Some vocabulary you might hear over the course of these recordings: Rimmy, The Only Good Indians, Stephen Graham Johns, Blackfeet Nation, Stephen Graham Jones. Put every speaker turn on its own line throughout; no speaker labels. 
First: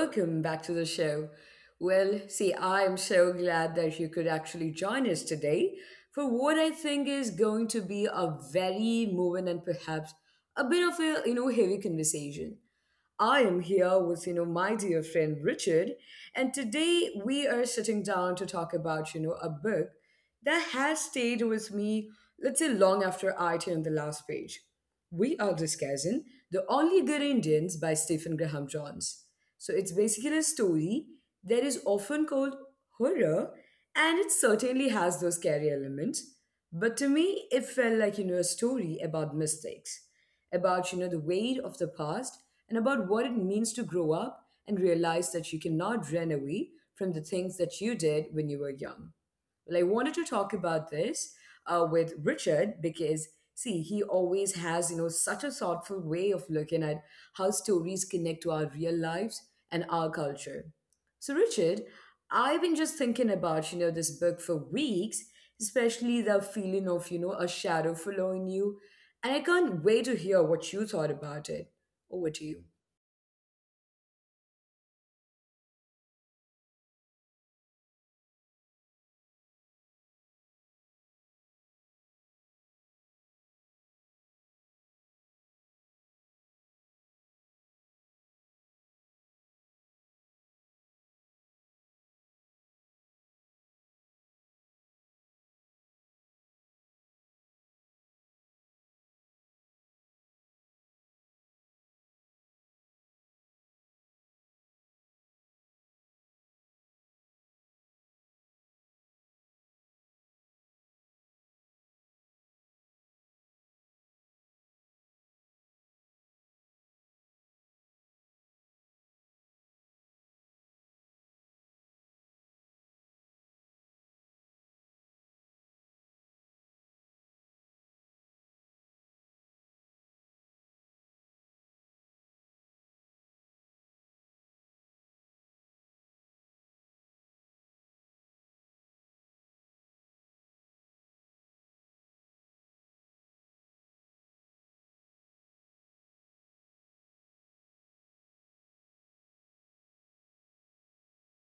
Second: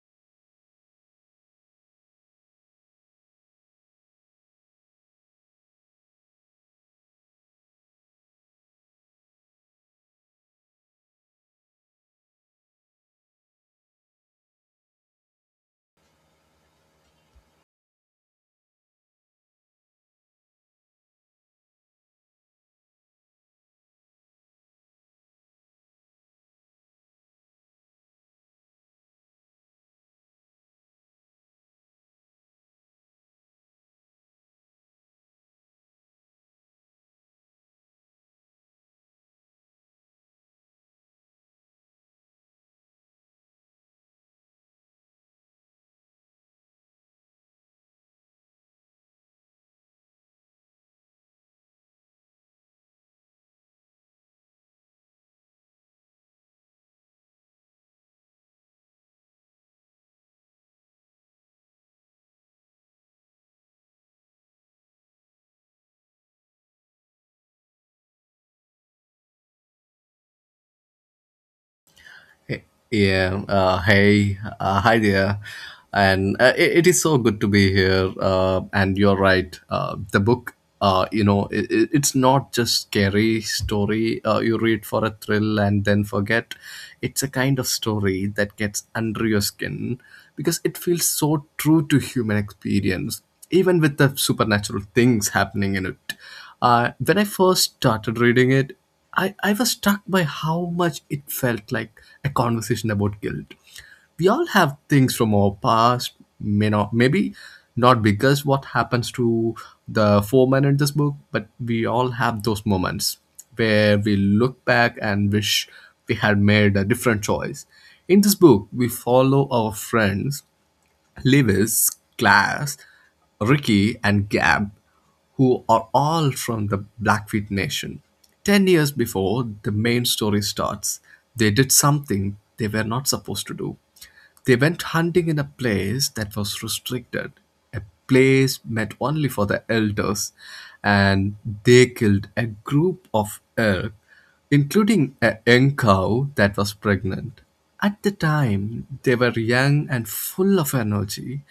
welcome back to the show. Well, see, I am so glad that you could actually join us today for what I think is going to be a very moving and perhaps a bit of a heavy conversation. I am here with, my dear friend Richard, and today we are sitting down to talk about, a book that has stayed with me, let's say, long after I turned the last page. We are discussing The Only Good Indians by Stephen Graham Johns. So it's basically a story that is often called horror, and it certainly has those scary elements. But to me, it felt like, a story about mistakes, about, the weight of the past and about what it means to grow up and realize that you cannot run away from the things that you did when you were young. Well, I wanted to talk about this with Richard because, see, he always has, such a thoughtful way of looking at how stories connect to our real lives and our culture. So, Richard, I've been just thinking about, this book for weeks, especially the feeling of, a shadow following you. And I can't wait to hear what you thought about it. Over to you.
Hey- Yeah, hey, hi there. And it is so good to be here. And you're right. The book, it's not just scary story you read for a thrill and then forget. It's a kind of story that gets under your skin because it feels so true to human experience, even with the supernatural things happening in it. When I first started reading it, I was struck by how much it felt like a conversation about guilt. We all have things from our past, maybe not because what happens to the foreman in this book, but we all have those moments where we look back and wish we had made a different choice. In this book, we follow our friends Lewis, Class, Ricky, and Gab, who are all from the Blackfeet Nation. 10 years before the main story starts, they did something they were not supposed to do. They went hunting in a place that was restricted, a place meant only for the elders, and they killed a group of elk, including a young cow that was pregnant. At the time, they were young and full of energy,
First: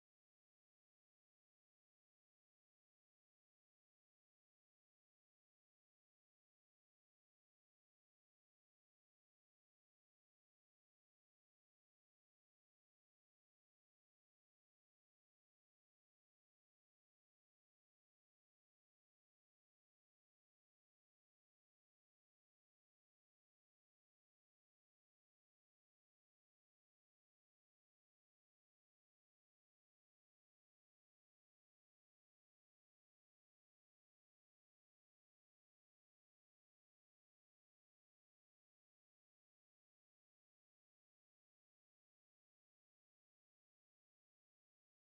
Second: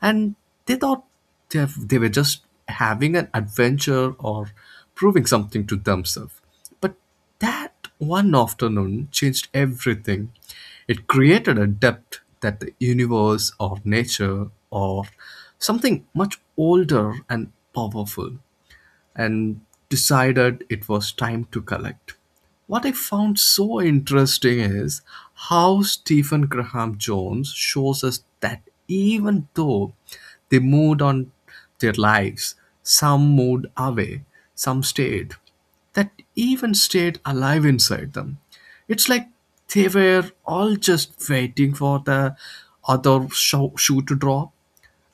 and they thought they were just having an adventure or proving something to themselves. But that one afternoon changed everything. It created a depth that the universe or nature or something much older and powerful and decided it was time to collect. What I found so interesting is how Stephen Graham Jones shows us that even though they moved on their lives, some moved away, some stayed, that even stayed alive inside them. It's like they were all just waiting for the other shoe to drop,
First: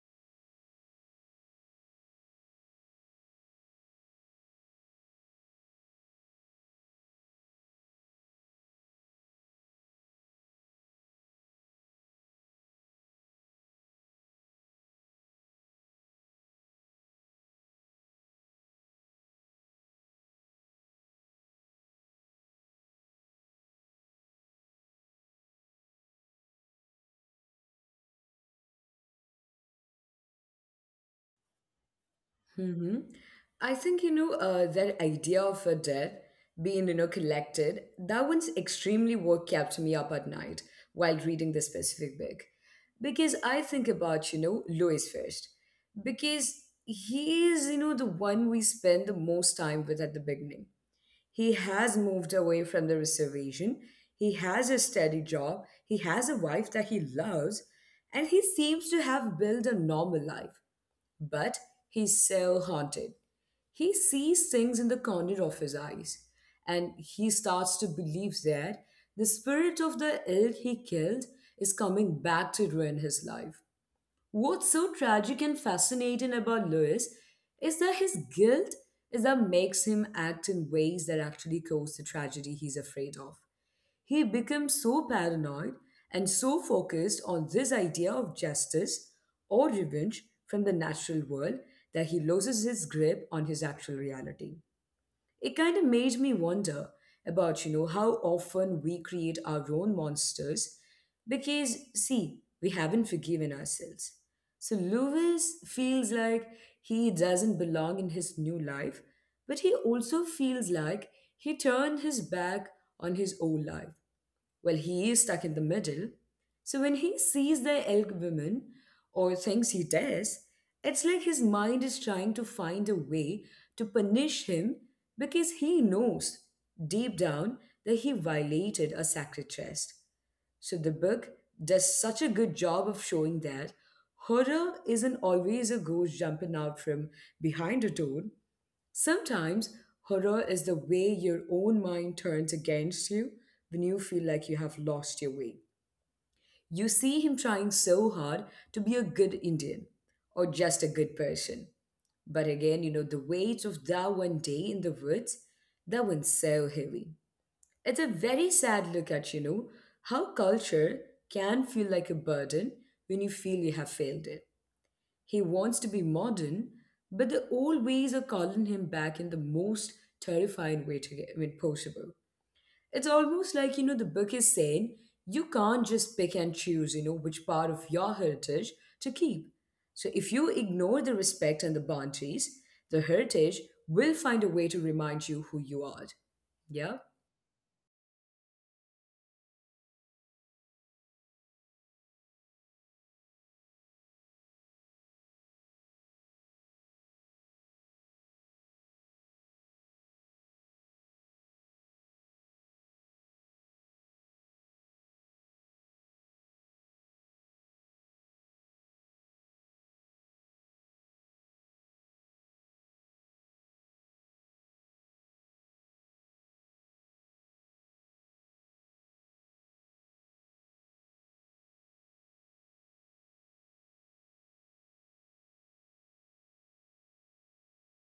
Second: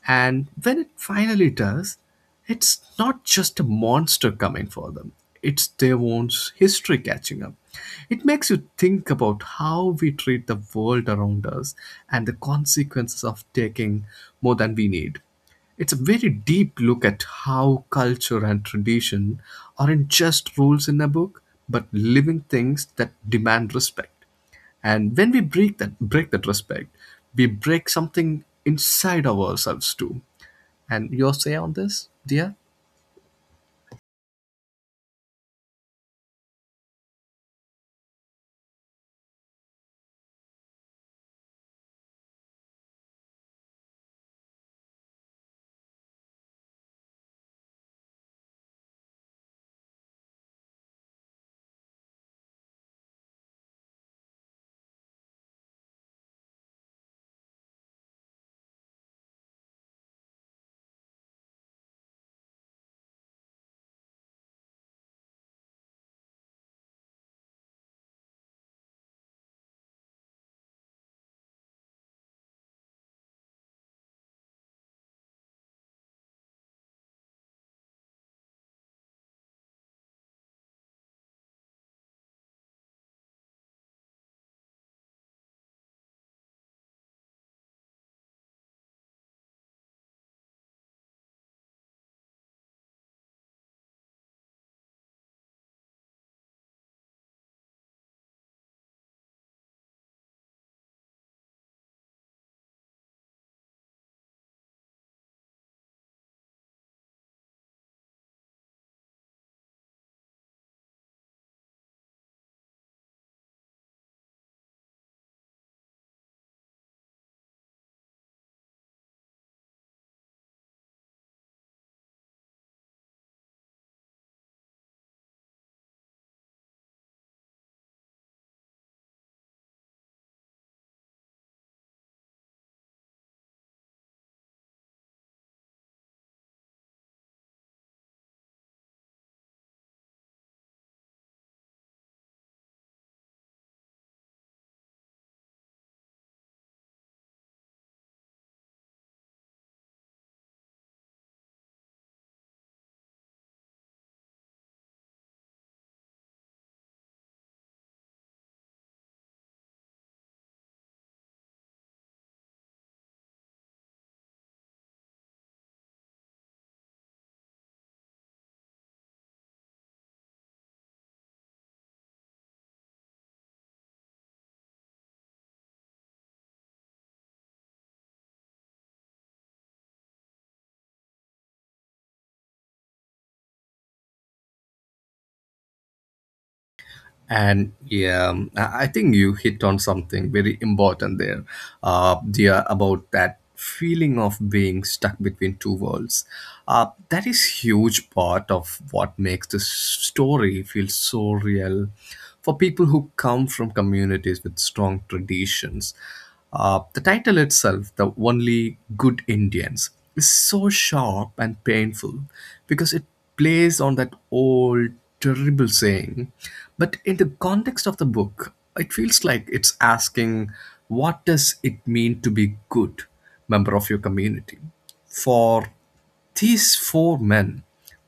and when it finally does, it's not just a monster coming for them, it's their own history catching up. It makes you think about how we treat the world around us and the consequences of taking more than we need. It's a very deep look at how culture and tradition aren't just rules in a book, but living things that demand respect. And when we break that respect, we break something inside of ourselves too. And your say on this, dear?
Hmm. I think, that idea of a debt being, collected, that one's extremely what kept me up at night while reading this specific book. Because I think about, Louis first. Because he is, the one we spend the most time with at the beginning. He has moved away from the reservation. He has a steady job. He has a wife that he loves. And he seems to have built a normal life. But he's so haunted. He sees things in the corner of his eyes. And he starts to believe that the spirit of the elk he killed is coming back to ruin his life. What's so tragic and fascinating about Lewis is that his guilt is that makes him act in ways that actually cause the tragedy he's afraid of. He becomes so paranoid and so focused on this idea of justice or revenge from the natural world that he loses his grip on his actual reality. It kind of made me wonder about, how often we create our own monsters because, see, we haven't forgiven ourselves. So Lewis feels like he doesn't belong in his new life, but he also feels like he turned his back on his old life. Well, he is stuck in the middle. So when he sees the elk woman or thinks he does, it's like his mind is trying to find a way to punish him because he knows deep down that he violated a sacred trust. So the book does such a good job of showing that horror isn't always a ghost jumping out from behind a door. Sometimes horror is the way your own mind turns against you when you feel like you have lost your way. You see him trying so hard to be a good Indian or just a good person. But again, the weight of that one day in the woods, that one's so heavy. It's a very sad look at, how culture can feel like a burden when you feel you have failed it. He wants to be modern, but the old ways are calling him back in the most terrifying way to get, I mean, possible. It's almost like, the book is saying you can't just pick and choose, which part of your heritage to keep. So if you ignore the respect and the boundaries, the heritage will find a way to remind you who you are. Yeah?
And yeah, I think you hit on something very important there, dear, about that feeling of being stuck between two worlds. That is huge part of what makes this story feel so real for people who come from communities with strong traditions. The title itself, The Only Good Indians, is so sharp and painful because it plays on that old terrible saying. But in the context of the book, it feels like it's asking what does it mean to be good member of your community? For these four men,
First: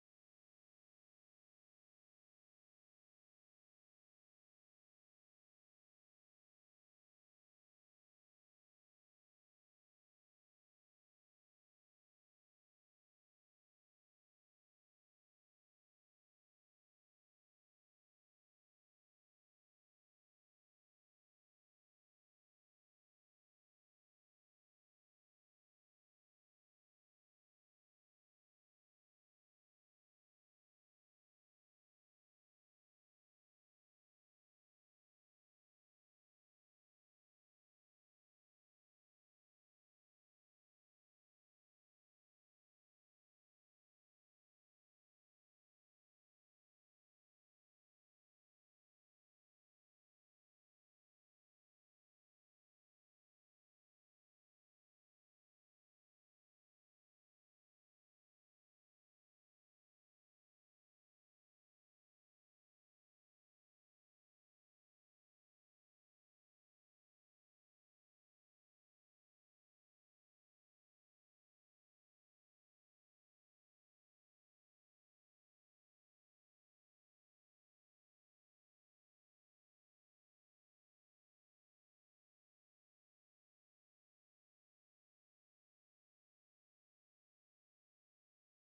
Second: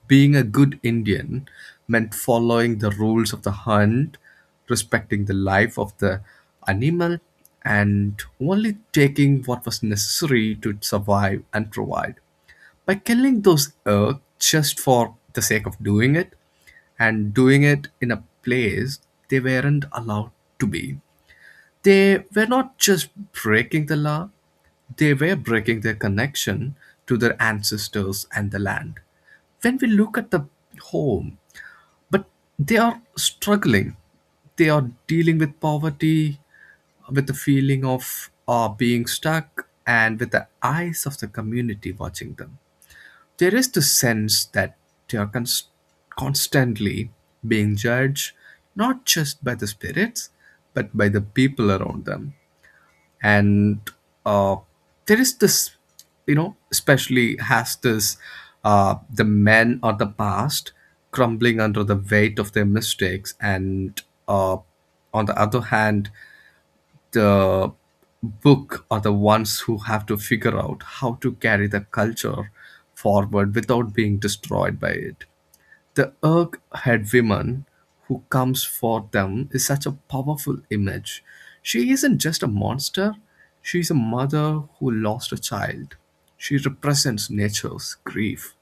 being a good Indian meant following the rules of the hunt, respecting the life of the animal, and only taking what was necessary to survive and provide by killing those elk just for the sake of doing it and doing it in a place they weren't allowed to be. They were not just breaking the law, they were breaking their connection to their ancestors and the land. When we look at the home, but they are struggling, they are dealing with poverty, with the feeling of being stuck, and with the eyes of the community watching them, there is the sense that they are constantly being judged, not just by the spirits, but by the people around them. And uh, there is this, especially has this the men or the past crumbling under the weight of their mistakes, and uh, on the other hand, the book are the ones who have to figure out how to carry the culture forward without being destroyed by it. The Urg head woman who comes for them is such a powerful image. She isn't just a monster, she's a mother who lost a child. She represents nature's grief.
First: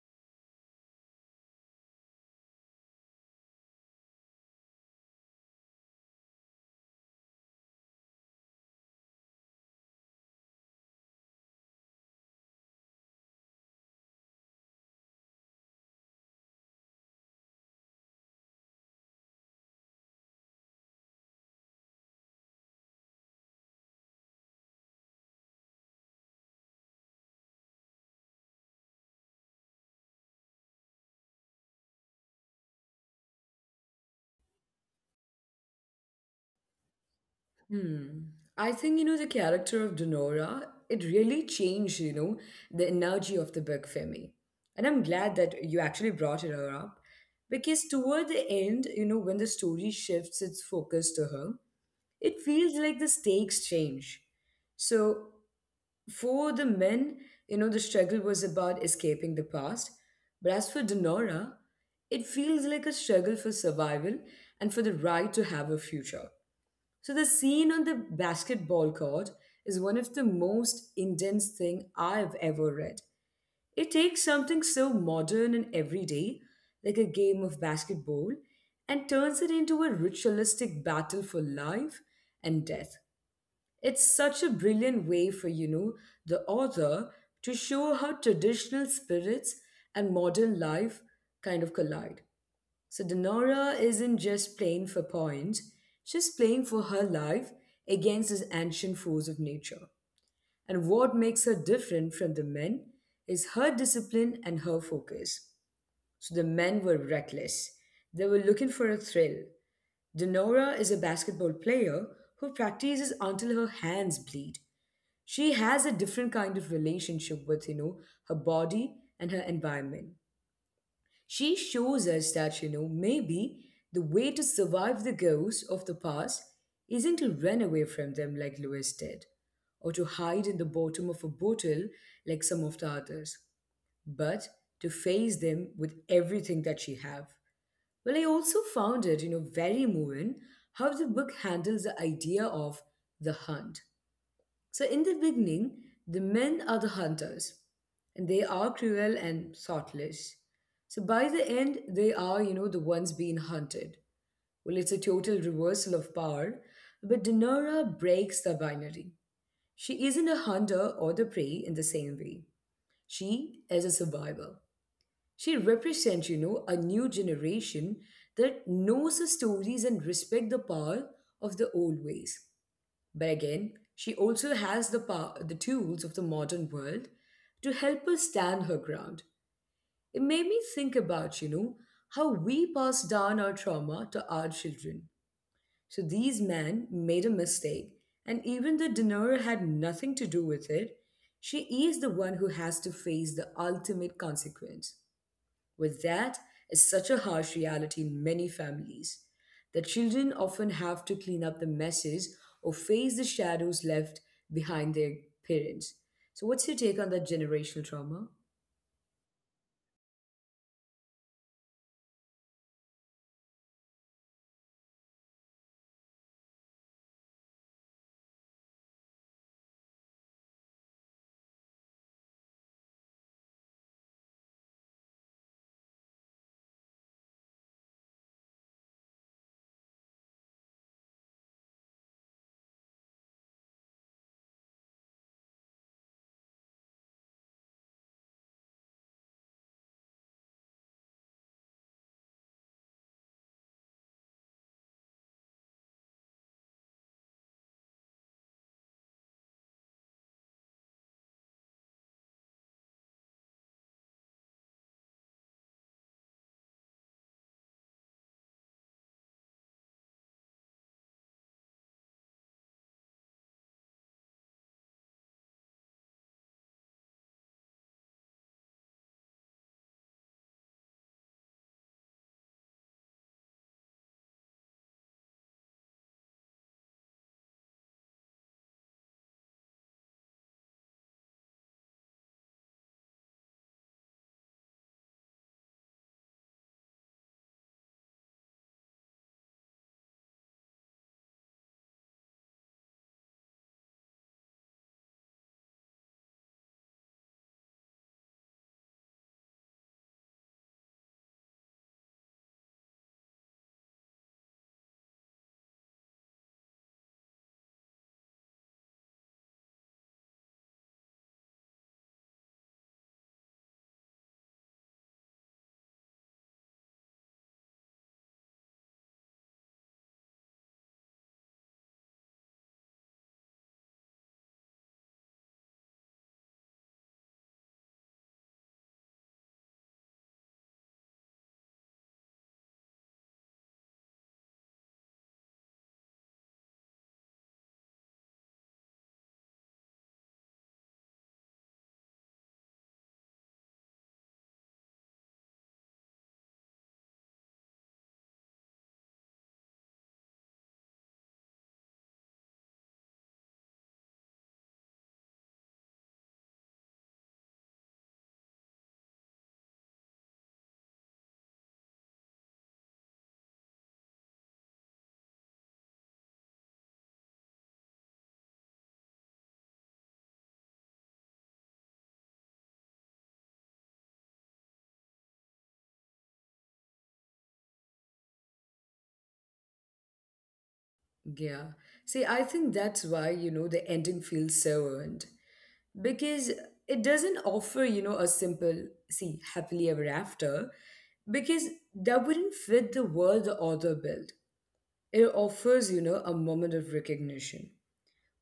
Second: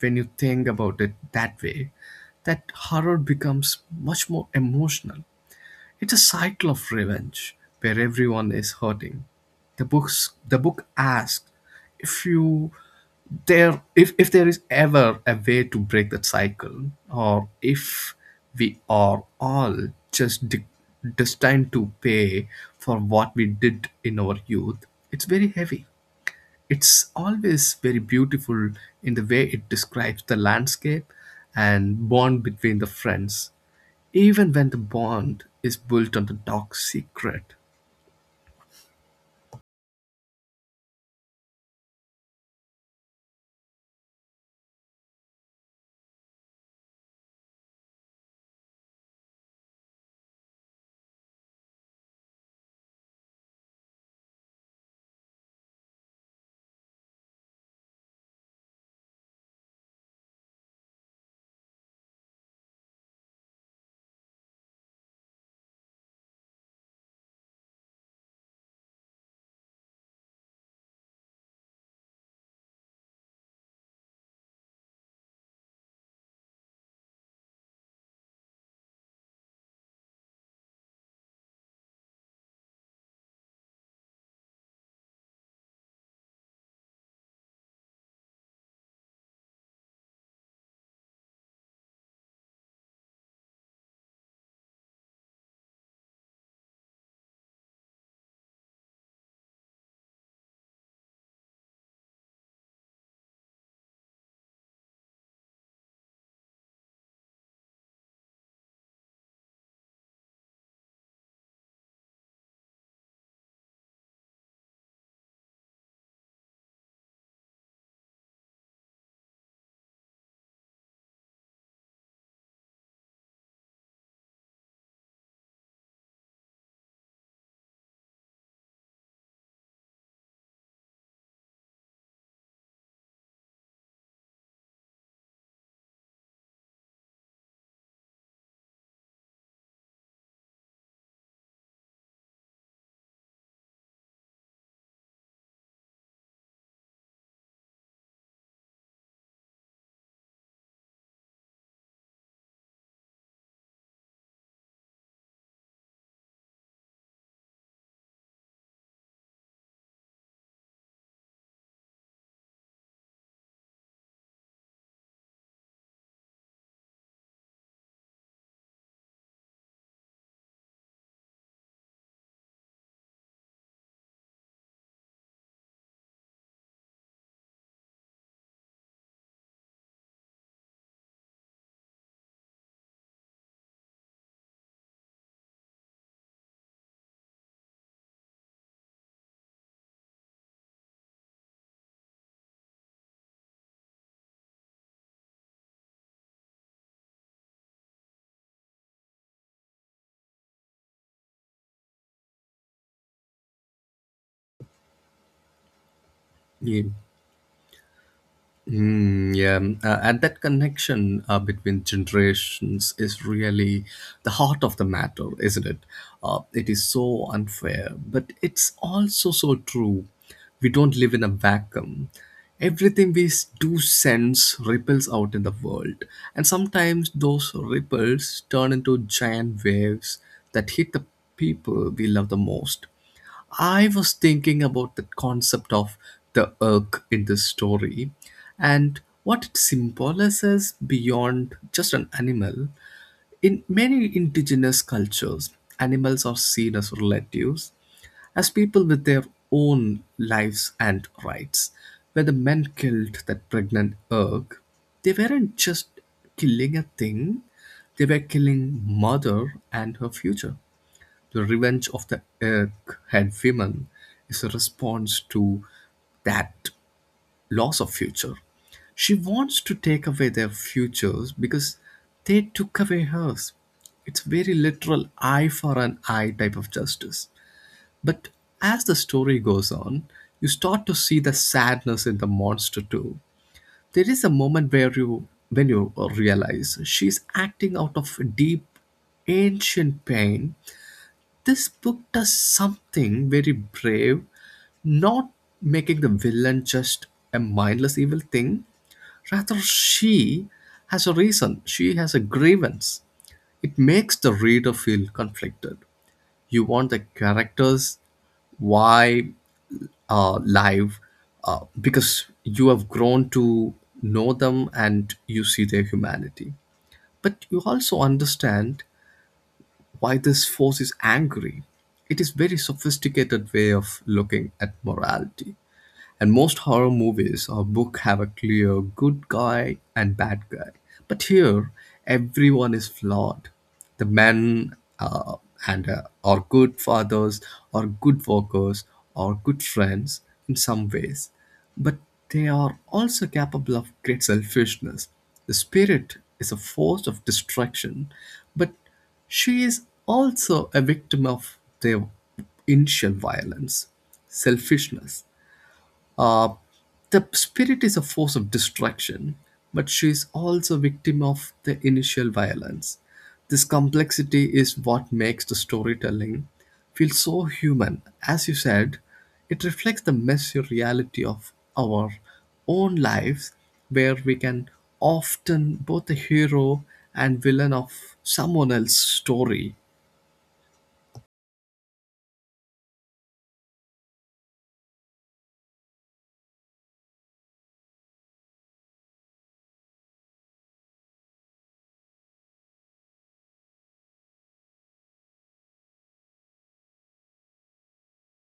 When you think about it that way, that horror becomes much more emotional. It's a cycle of revenge where everyone is hurting. The book asks if you there, if there is ever a way to break that cycle, or if we are all just destined to pay for what we did in our youth. It's very heavy. It's always very beautiful in the way it describes the landscape and bond between the friends, even when the bond is built on the dark secret.
Hmm. I think, the character of Donora, it really changed, the energy of the book for me. And I'm glad that you actually brought her up because toward the end, when the story shifts its focus to her, it feels like the stakes change. So for the men, the struggle was about escaping the past. But as for Donora, it feels like a struggle for survival and for the right to have a future. So the scene on the basketball court is one of the most intense thing I've ever read. It takes something so modern and everyday, like a game of basketball, and turns it into a ritualistic battle for life and death. It's such a brilliant way for, the author to show how traditional spirits and modern life kind of collide. So Denora isn't just playing for points, she's playing for her life against this ancient force of nature. And what makes her different from the men is her discipline and her focus. So the men were reckless. They were looking for a thrill. Denora is a basketball player who practices until her hands bleed. She has a different kind of relationship with, her body and her environment. She shows us that, maybe the way to survive the ghosts of the past isn't to run away from them like Lewis did, or to hide in the bottom of a bottle like some of the others, but to face them with everything that she have. Well, I also found it, very moving how the book handles the idea of the hunt. So, in the beginning, the men are the hunters, and they are cruel and thoughtless. So, by the end, they are, the ones being hunted. Well, it's a total reversal of power, but Denora breaks the binary. She isn't a hunter or the prey in the same way. She is a survivor. She represents, a new generation that knows the stories and respect the power of the old ways. But again, she also has the power, the tools of the modern world to help her stand her ground. It made me think about, how we pass down our trauma to our children. So these men made a mistake, and even the dinner had nothing to do with it. She is the one who has to face the ultimate consequence. With that is such a harsh reality in many families. The children often have to clean up the messes or face the shadows left behind their parents. So, what's your
Yeah.
take on that generational trauma?
Mm, yeah. And that connection between generations is really the heart of the matter, isn't it? It is so unfair, but it's also so true. We don't live in a vacuum. Everything we do sense ripples out in the world, and sometimes those ripples turn into giant waves that hit the people we love the most. I was thinking about the concept of the Urk in this story and what it symbolizes beyond just an animal. In many indigenous cultures, animals are seen as relatives, as people with their own lives and rights. When the men killed that pregnant Urk, they weren't just killing a thing, they were killing mother and her future. The Revenge of the Egghead Women is a response to that loss of future. She wants to take away their futures because they took away hers. It's very literal eye for an eye type of justice. But as the story goes on, you start to see the sadness in the monster too. There is a moment where you when you realize she's acting out of deep ancient pain. This book does something very brave, not making the villain just a mindless evil thing. Rather, she has a reason, she has a grievance. It makes the reader feel conflicted. You want the characters why live, because you have grown to know them and you see their humanity. But you also understand why this force is angry. It is very sophisticated way of looking at morality. And most horror movies or book have a clear good guy and bad guy. But here, everyone is flawed. The men and are good fathers, or good workers, or good friends in some ways, but they are also capable of great selfishness. The spirit is a force of destruction, but she is also a victim of their initial violence, selfishness. Uh, the spirit is a force of distraction, but she is also a victim of the initial violence. This complexity is what makes the storytelling feel so human. As you said, it reflects the messy reality of our own lives, where we can often both the hero and villain of someone else's story.
Yeah. See, I think that's why, the ending feels so earned. Because it doesn't offer, a simple, see, happily ever after, because that wouldn't fit the world the author built. It offers, a moment of recognition.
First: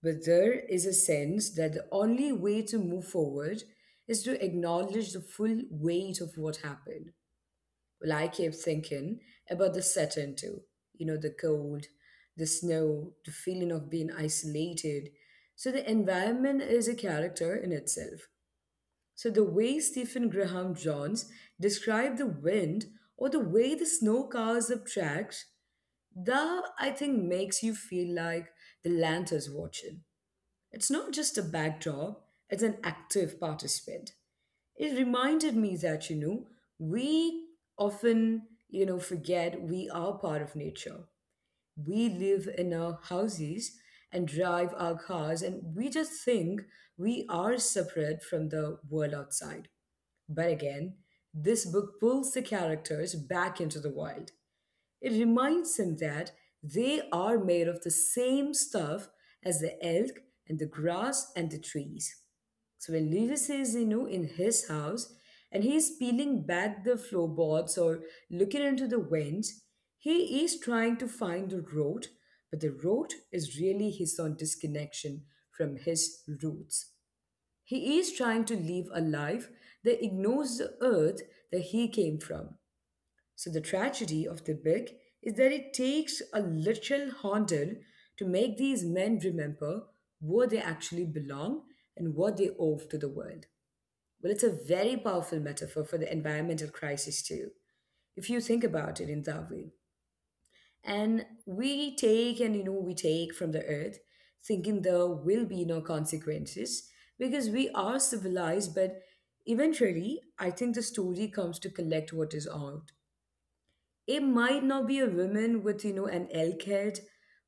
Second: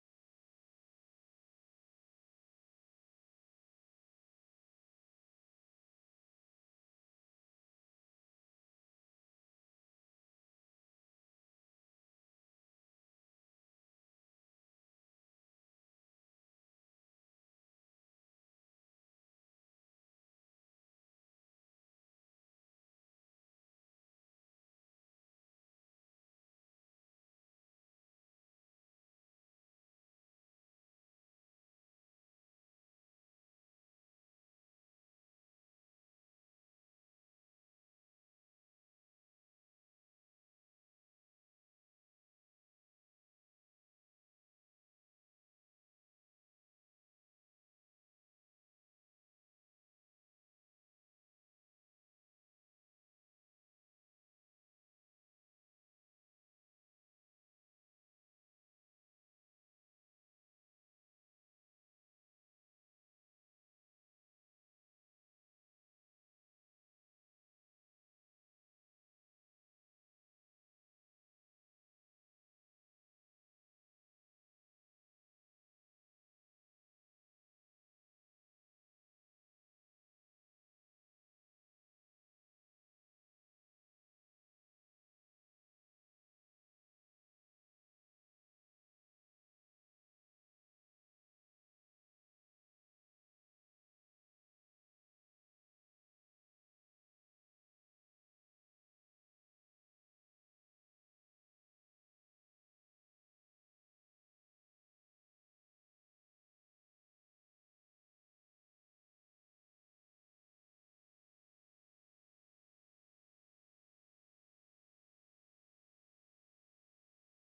But there is a sense that the only way to move forward is to acknowledge the full weight of what happened. Well, I kept thinking about the Saturn too. The cold, the snow, the feeling of being isolated. So the environment is a character in itself. So the way Stephen Graham Johns described the wind or the way the snow cars up tracks, that I think makes you feel like the land is watching. It's not just a backdrop, it's an active participant. It reminded me that, we often, forget we are part of nature. We live in our houses and drive our cars, and we just think we are separate from the world outside. But again, this book pulls the characters back into the wild. It reminds them that they are made of the same stuff as the elk and the grass and the trees. So when Lewis is, in his house and he's peeling back the floorboards or looking into the vents, he is trying to find the road, but the road is really his own disconnection from his roots. He is trying to live a life that ignores the earth that he came from. So the tragedy of the book is that it takes a literal haunted to make these men remember where they actually belong and what they owe to the world. Well, it's a very powerful metaphor for the environmental crisis too, if you think about it in that way. And we take and we take from the earth, thinking there will be no consequences because we are civilized. But eventually, I think the story comes to collect what is owed. It might not be a woman with, an elk head,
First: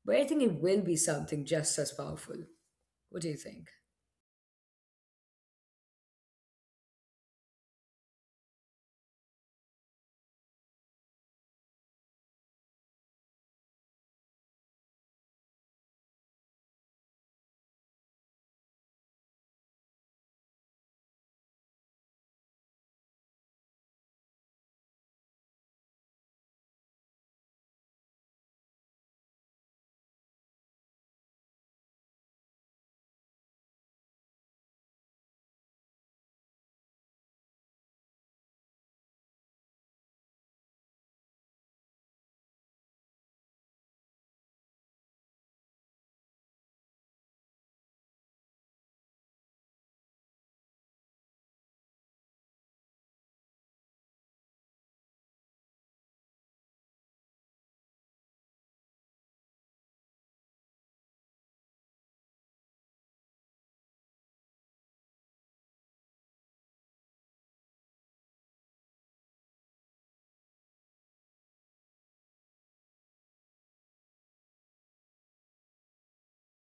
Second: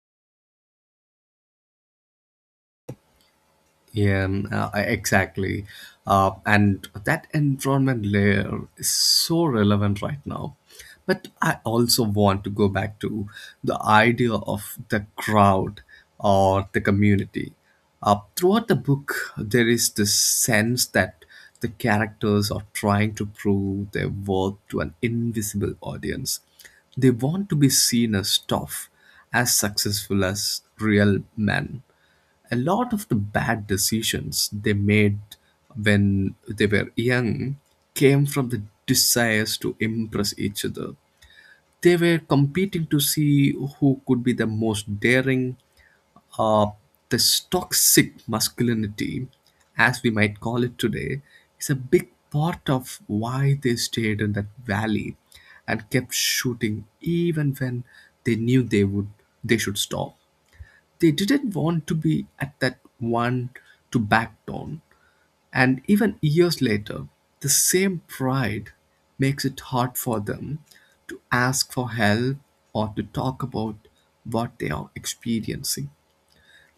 but I think it will be something just as powerful. What do you think?
Yeah, exactly. And that environment layer is so relevant right now. But I also want to go back to the idea of the crowd or the community. Throughout the book, there is this sense that the characters are trying to prove their worth to an invisible audience. They want to be seen as tough, as successful as real men. A lot of the bad decisions they made when they were young came from the desires to impress each other. They were competing to see who could be the most daring. Uh, this toxic masculinity, as we might call it today, is a big part of why they stayed in that valley and kept shooting even when they knew they should stop. They didn't want to be at that one to back down. And even years later, the same pride makes it hard for them to ask for help or to talk about what they are experiencing.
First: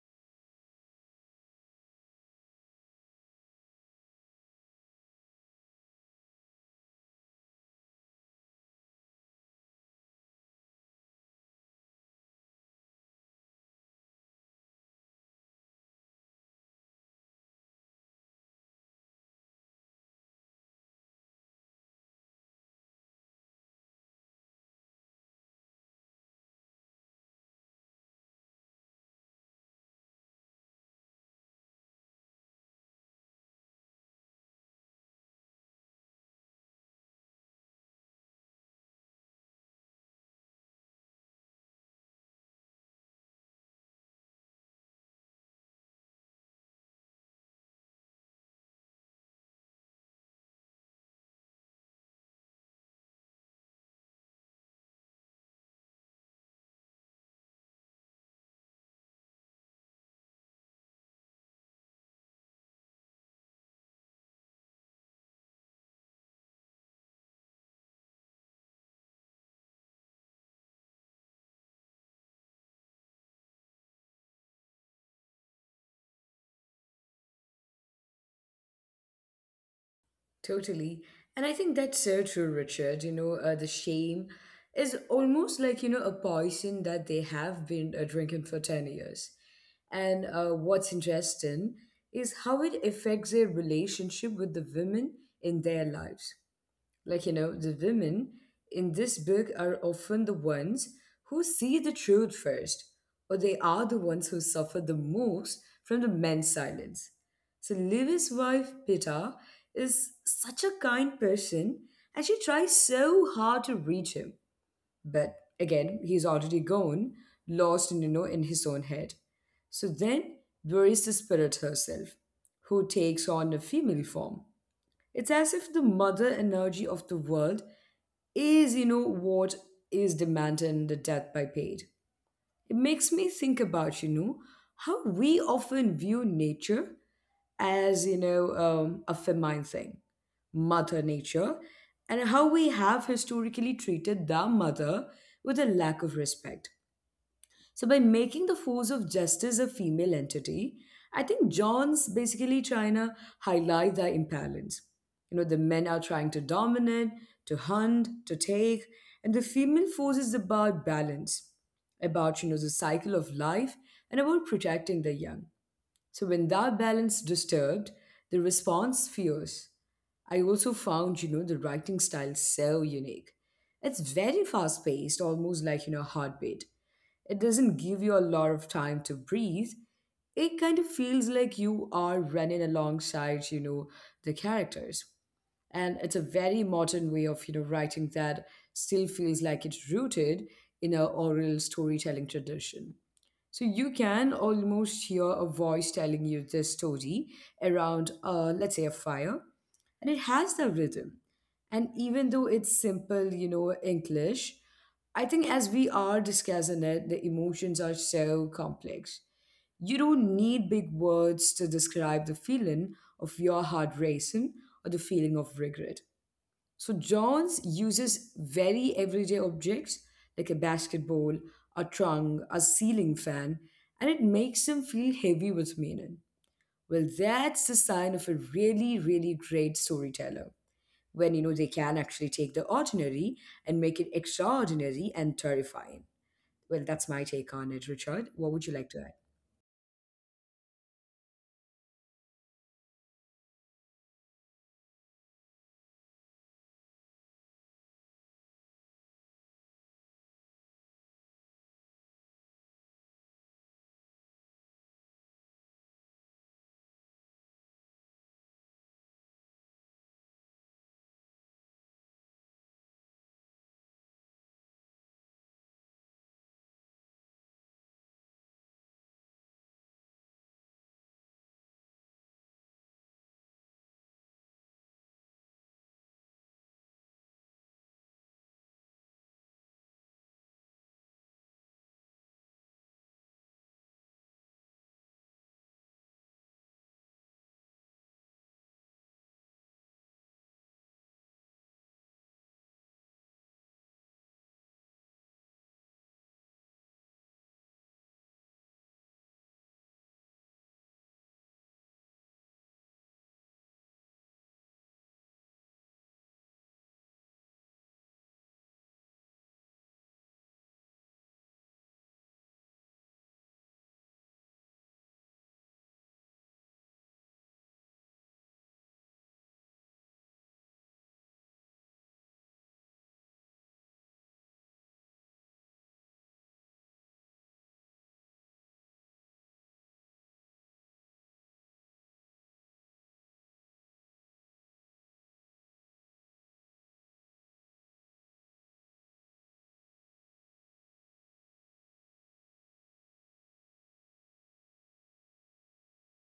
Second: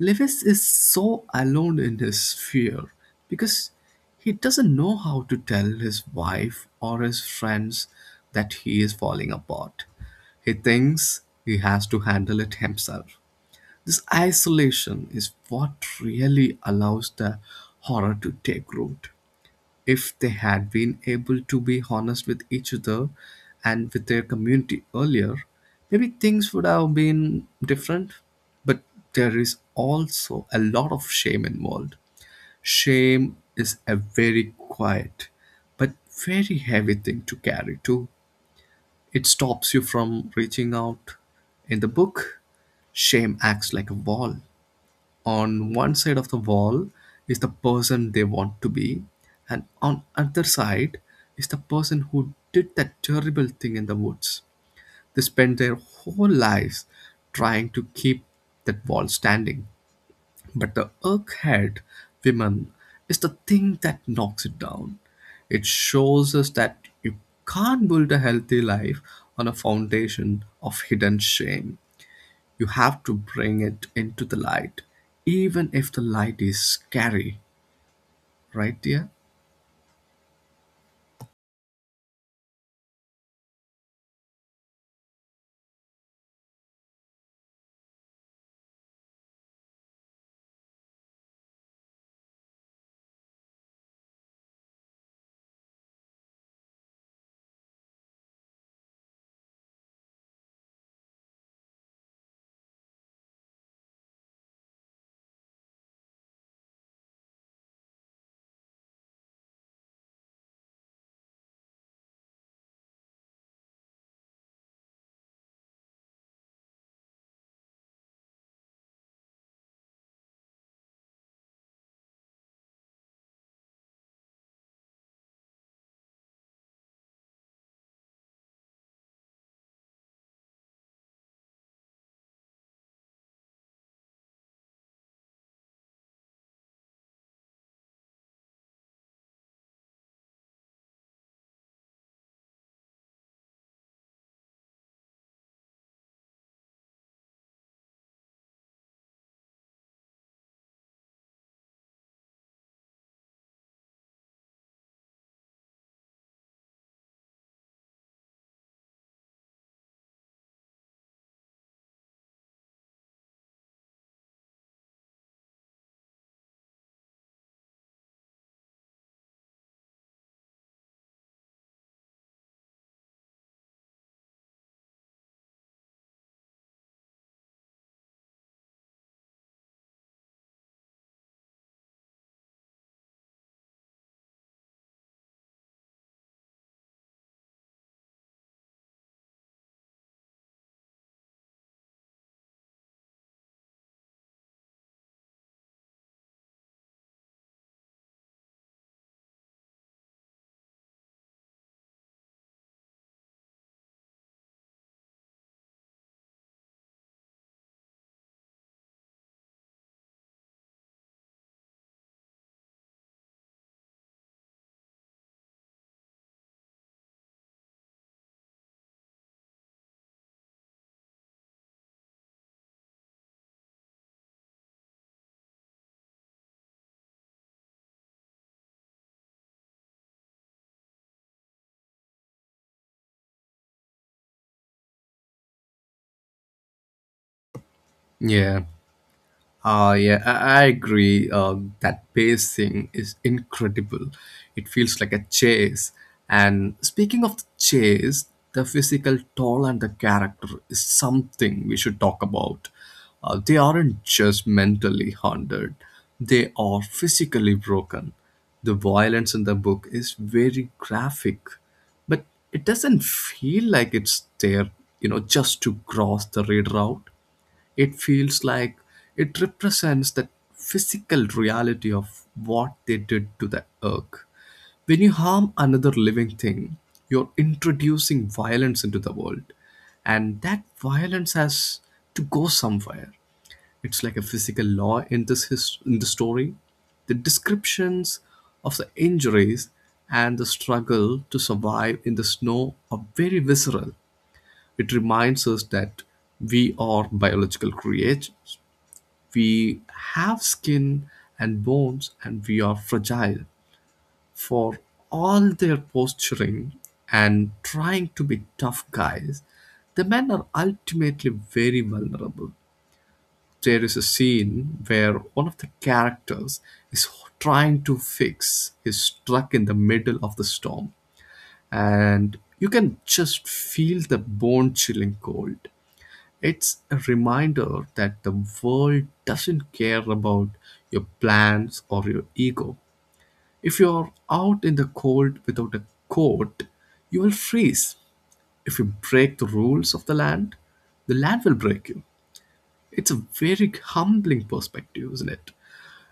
Lewis is so alone in his fear because he doesn't know how to tell his wife or his friends that he is falling apart. He thinks he has to handle it himself. This isolation is what really allows the horror to take root. If they had been able to be honest with each other and with their community earlier, maybe things would have been different. But there is also a lot of shame involved. Shame is a very quiet but very heavy thing to carry too. It stops you from reaching out. In the book, shame acts like a wall. On one side of the wall is the person they want to be, and on other side is the person who did that terrible thing in the woods. They spend their whole lives trying to keep that wall standing, but the earth-head women is the thing that knocks it down. It shows us that you can't build a healthy life on a foundation of hidden shame. You have to bring it into the light, even if the light is scary, right, dear?
Totally. And I think that's so true, Richard. The shame is almost like, a poison that they have been drinking for 10 years. And what's interesting is how it affects their relationship with the women in their lives. Like, the women in this book are often the ones who see the truth first, or they are the ones who suffer the most from the men's silence. So, Livy's wife, Pita, is such a kind person and she tries so hard to reach him. But again, he's already gone, lost in, in his own head. So then there is the spirit herself, who takes on a female form. It's as if the mother energy of the world is, what is demanded in the death by paid. It makes me think about, how we often view nature as, a feminine thing, mother nature, and how we have historically treated the mother with a lack of respect. So, by making the force of justice a female entity, I think John's basically trying to highlight the imbalance. The men are trying to dominate, to hunt, to take, and the female force is about balance, about the cycle of life, and about protecting the young. So when that balance disturbed, the response fierce. I also found, the writing style so unique. It's very fast paced, almost like, heartbeat. It doesn't give you a lot of time to breathe. It kind of feels like you are running alongside, the characters. And it's a very modern way of, writing that still feels like it's rooted in a oral storytelling tradition. So you can almost hear a voice telling you the story around, let's say, a fire, and it has the rhythm. And even though it's simple, English, I think as we are discussing it, the emotions are so complex. You don't need big words to describe the feeling of your heart racing or the feeling of regret. So Johns uses very everyday objects like a basketball, a trunk, a ceiling fan, and it makes him feel heavy with meaning. Well, that's the sign of a really, really great storyteller. When you know they can actually take the ordinary and make it extraordinary and terrifying. Well, that's my take on it, Richard. What would
Yeah.
you like to add?
Yeah, I agree. That pacing is incredible. It feels like a chase. And speaking of the chase, the physical toll and the character is something we should talk about. They aren't just mentally haunted, they are physically broken. The violence in the book is very graphic, but it doesn't feel like it's there, just to cross the reader out. It feels like it represents the physical reality of what they did to the earth. When you harm another living thing, you're introducing violence into the world, and that violence has to go somewhere. It's like a physical law in in the story. The descriptions of the injuries and the struggle to survive in the snow are very visceral. It reminds us that we are biological creatures. We have skin and bones, and we are fragile. For all their posturing and trying to be tough guys, the men are ultimately very vulnerable. There is a scene where one of the characters is trying to fix is struck in the middle of the storm, and you can just feel the bone chilling cold. It's a reminder that the world doesn't care about your plans or your ego. If you're out in the cold without a coat, you will freeze. If you break the rules of the land will break you. It's a very humbling perspective, isn't it?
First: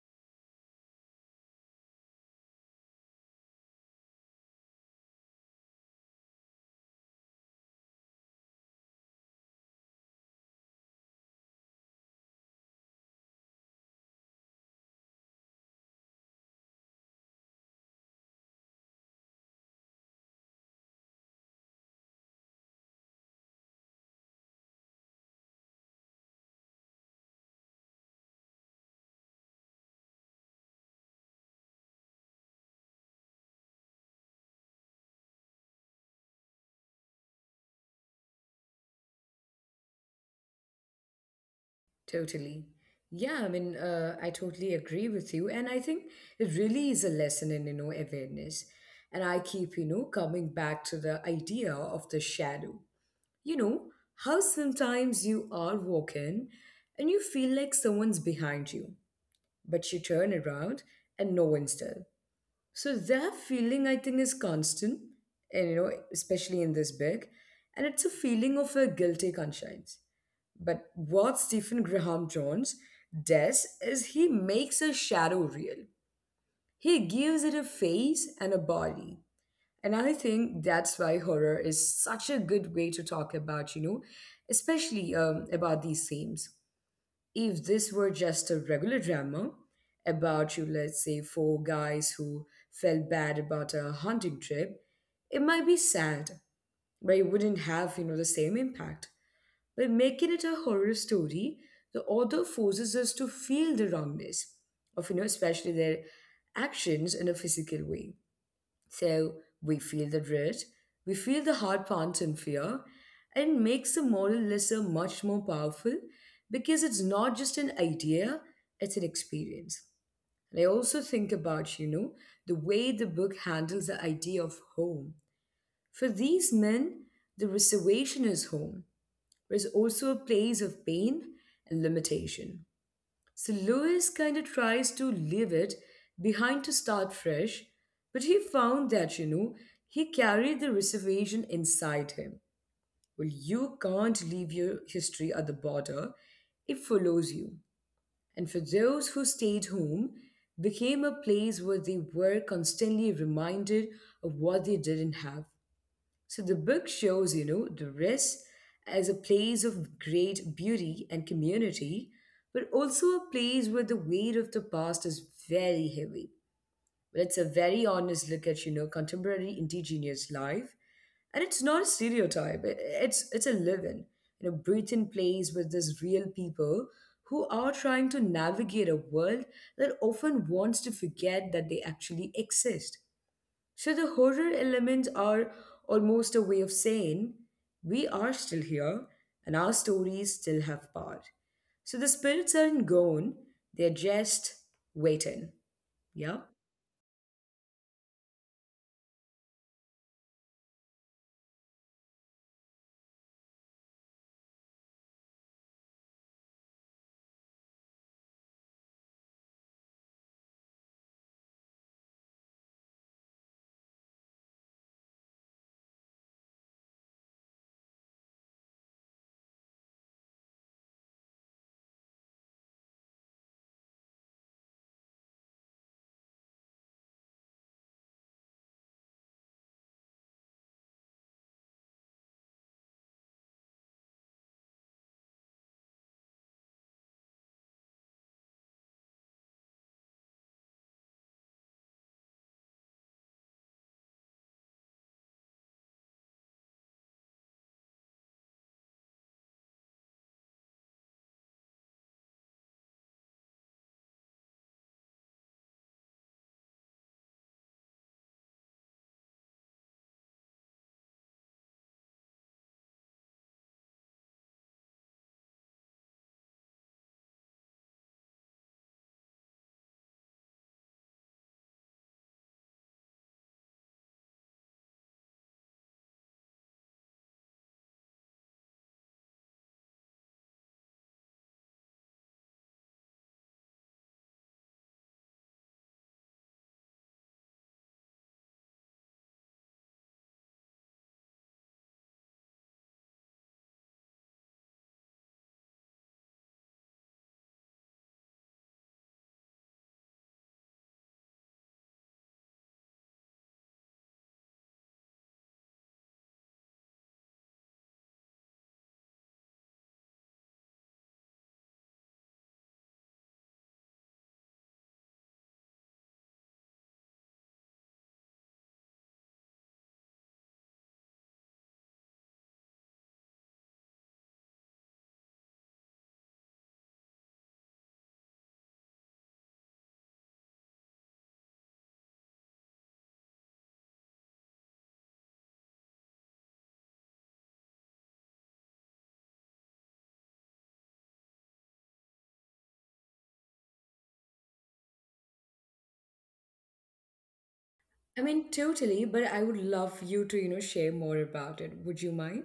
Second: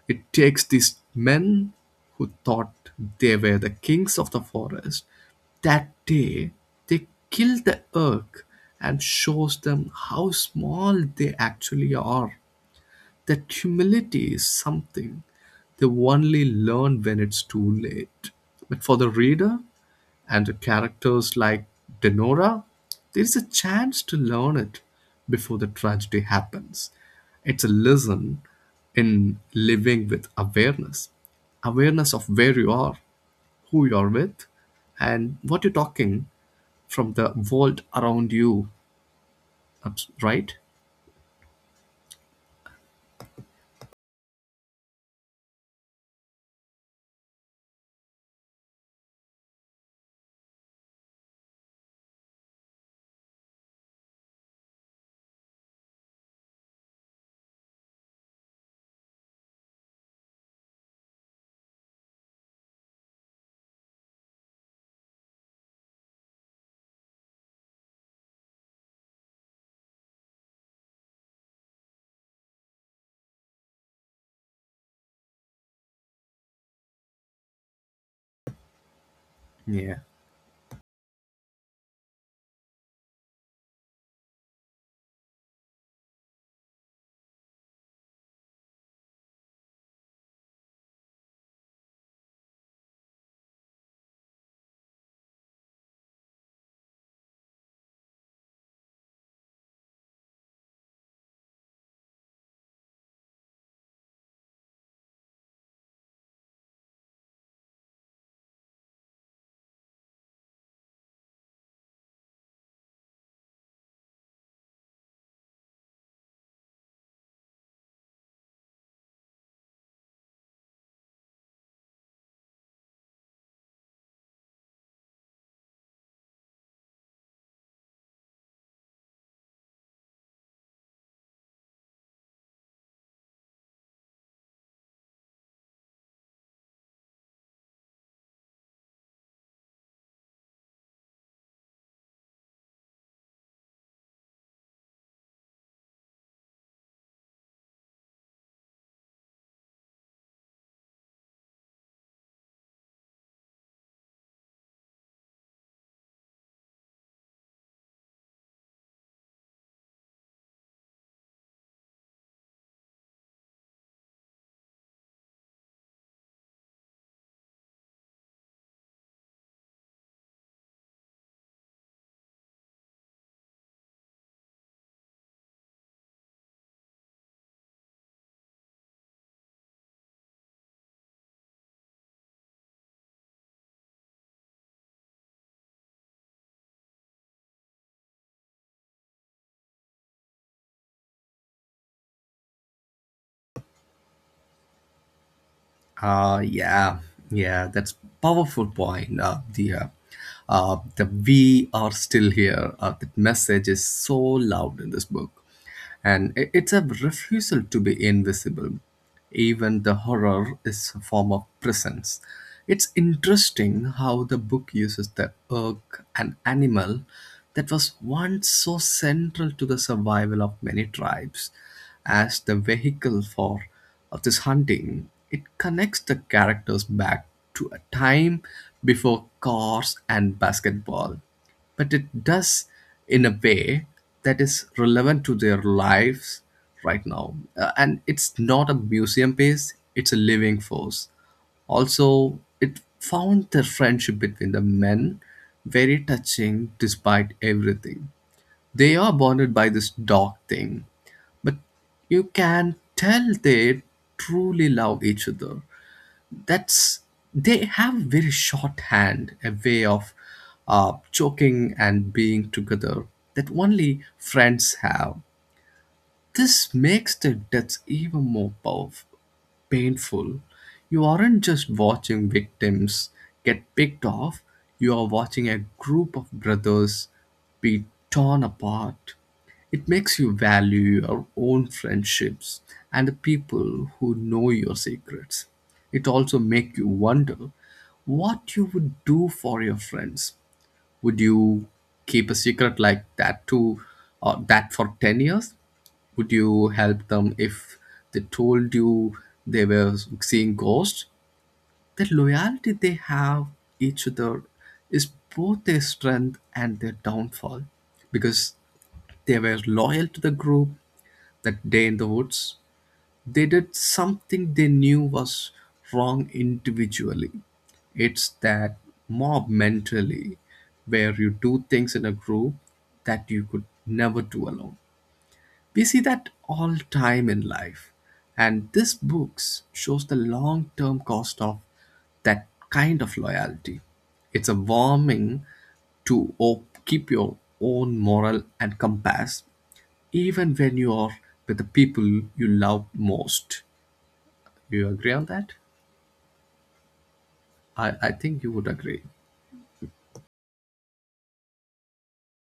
It takes these men who thought they were the kings of the forest. That day, they kill the elk and shows them how small they actually are. That humility is something they only learn when it's too late. But for the reader and the characters like Denora, there is a chance to learn it before the tragedy happens. It's a lesson in living with awareness, awareness of where you are, who you are with, and what you're talking from the world around you, right?
Totally. Yeah, I mean, I totally agree with you. And I think it really is a lesson in, awareness. And I keep, coming back to the idea of the shadow. You know, how sometimes you are walking and you feel like someone's behind you, but you turn around and no one's there. So that feeling, I think, is constant, and, especially in this big. And it's a feeling of a guilty conscience, but what Stephen Graham Jones does is he makes a shadow real. He gives it a face and a body.
Yeah.
And I think that's why horror is such a good way to talk about, especially about these themes. If this were just a regular drama about you, let's say, four guys who felt bad about a hunting trip, it might be sad, but it wouldn't have, the same impact. By making it a horror story, the author forces us to feel the wrongness of, especially their actions in a physical way. So we feel the dread, we feel the hard pants and fear, and makes the moral lesson much more powerful because it's not just an idea, it's an experience. And I also think about, the way the book handles the idea of home. For these men, the reservation is home. There's also a place of pain and limitation. So Lewis kind of tries to leave it behind to start fresh, but he found that, he carried the reservation inside him. Well, you can't leave your history at the border, it follows you. And for those who stayed home, became a place where they were constantly reminded of what they didn't have. So the book shows, the rest as a place of great beauty and community, but also a place where the weight of the past is very heavy. It's a very honest look at, contemporary indigenous life. And it's not a stereotype. It's a living, breathing place with these real people who are trying to navigate a world that often wants to forget that they actually exist. So the horror elements are almost a way of saying we are still here and our stories still have power. So the spirits aren't gone, they're just waiting. Yeah?
Uh, yeah, yeah, that's powerful point. The we are still here. That message is so loud in this book, and it's a refusal to be invisible. Even the horror is a form of presence. It's interesting how the book uses the elk, an animal that was once so central to the survival of many tribes, as the vehicle for of this hunting. It connects the characters back to a time before cars and basketball, but it does in a way that is relevant to their lives right now. And it's not a museum piece, it's a living force. Also, it found the friendship between the men very touching despite everything. They are bonded by this dog thing, but you can tell they truly love each other. That's they have very shorthand a way of joking and being together that only friends have. This makes the deaths even more powerful, painful. You aren't just watching victims get picked off, you are watching a group of brothers be torn apart. It makes you value your own friendships and the people who know your secrets. It also makes you wonder what you would do for your friends. Would you keep a secret like that to or that for 10 years? Would you help them if they told you they were seeing ghosts? The loyalty they have each other is both their strength and their downfall because they were loyal to the group. That day in the woods they did something they knew was wrong individually. It's that mob mentality where you do things in a group that you could never do alone. We see that all time in life. And this book shows the long term cost of that kind of loyalty. It's a warning to keep your own moral and compass even when you are with the people you love most. Do you agree on that? I
I
think
mean,
you would
totally,
agree.
but I would love you to, share more about it. Would you mind?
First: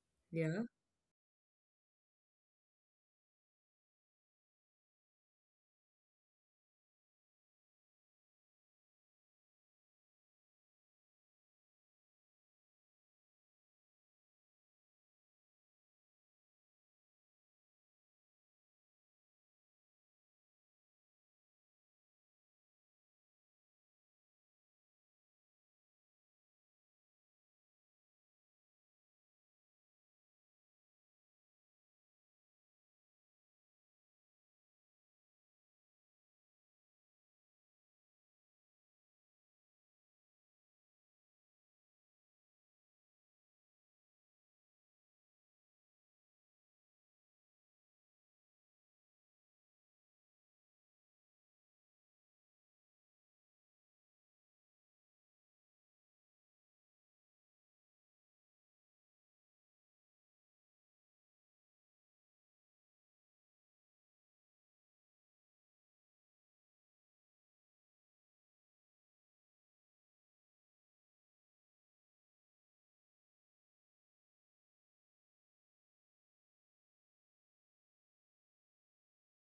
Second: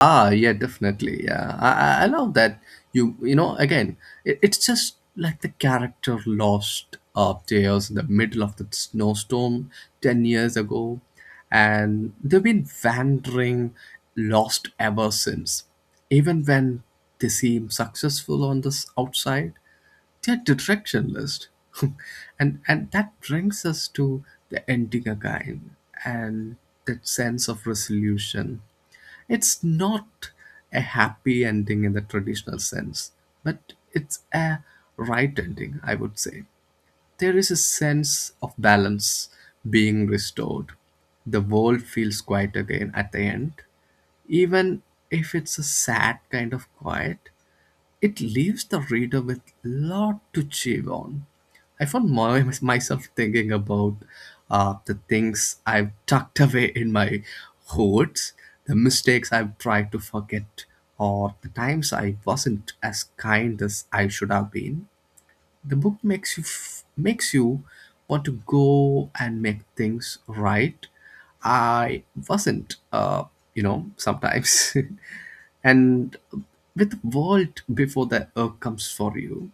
Ah, yeah,
Yeah.
definitely. I love that you know again, it's just like the character lost upstairs in the middle of the snowstorm 10 years ago, and they've been wandering lost ever since. Even when they seem successful on this outside, they're directionless, and that brings us to the ending again and that sense of resolution. It's not a happy ending in the traditional sense, but it's a right ending, I would say. There is a sense of balance being restored. The world feels quiet again at the end, even if it's a sad kind of quiet. It leaves the reader with lot to chew on. I found myself thinking about the things I've tucked away in my hoards, the mistakes I've tried to forget, or the times I wasn't as kind as I should have been. The book makes you makes you want to go and make things right. I wasn't, sometimes. and with Vault before the Earth comes for you,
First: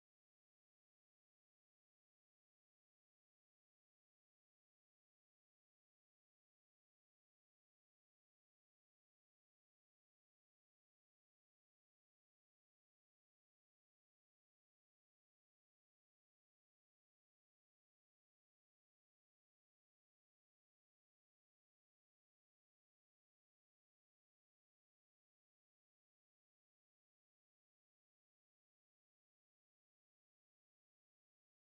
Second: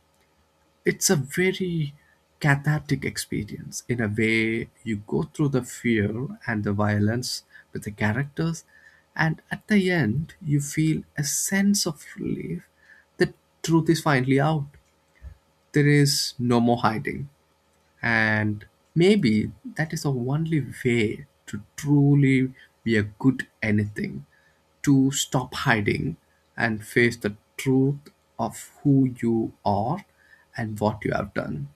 it's a very cathartic experience. In a way, you go through the fear and the violence with the characters, and at the end, you feel a sense of relief. The truth is finally out. There is no more hiding. And maybe that is the only way to truly be a good anything, to stop hiding and face the truth of who you are and what you have done.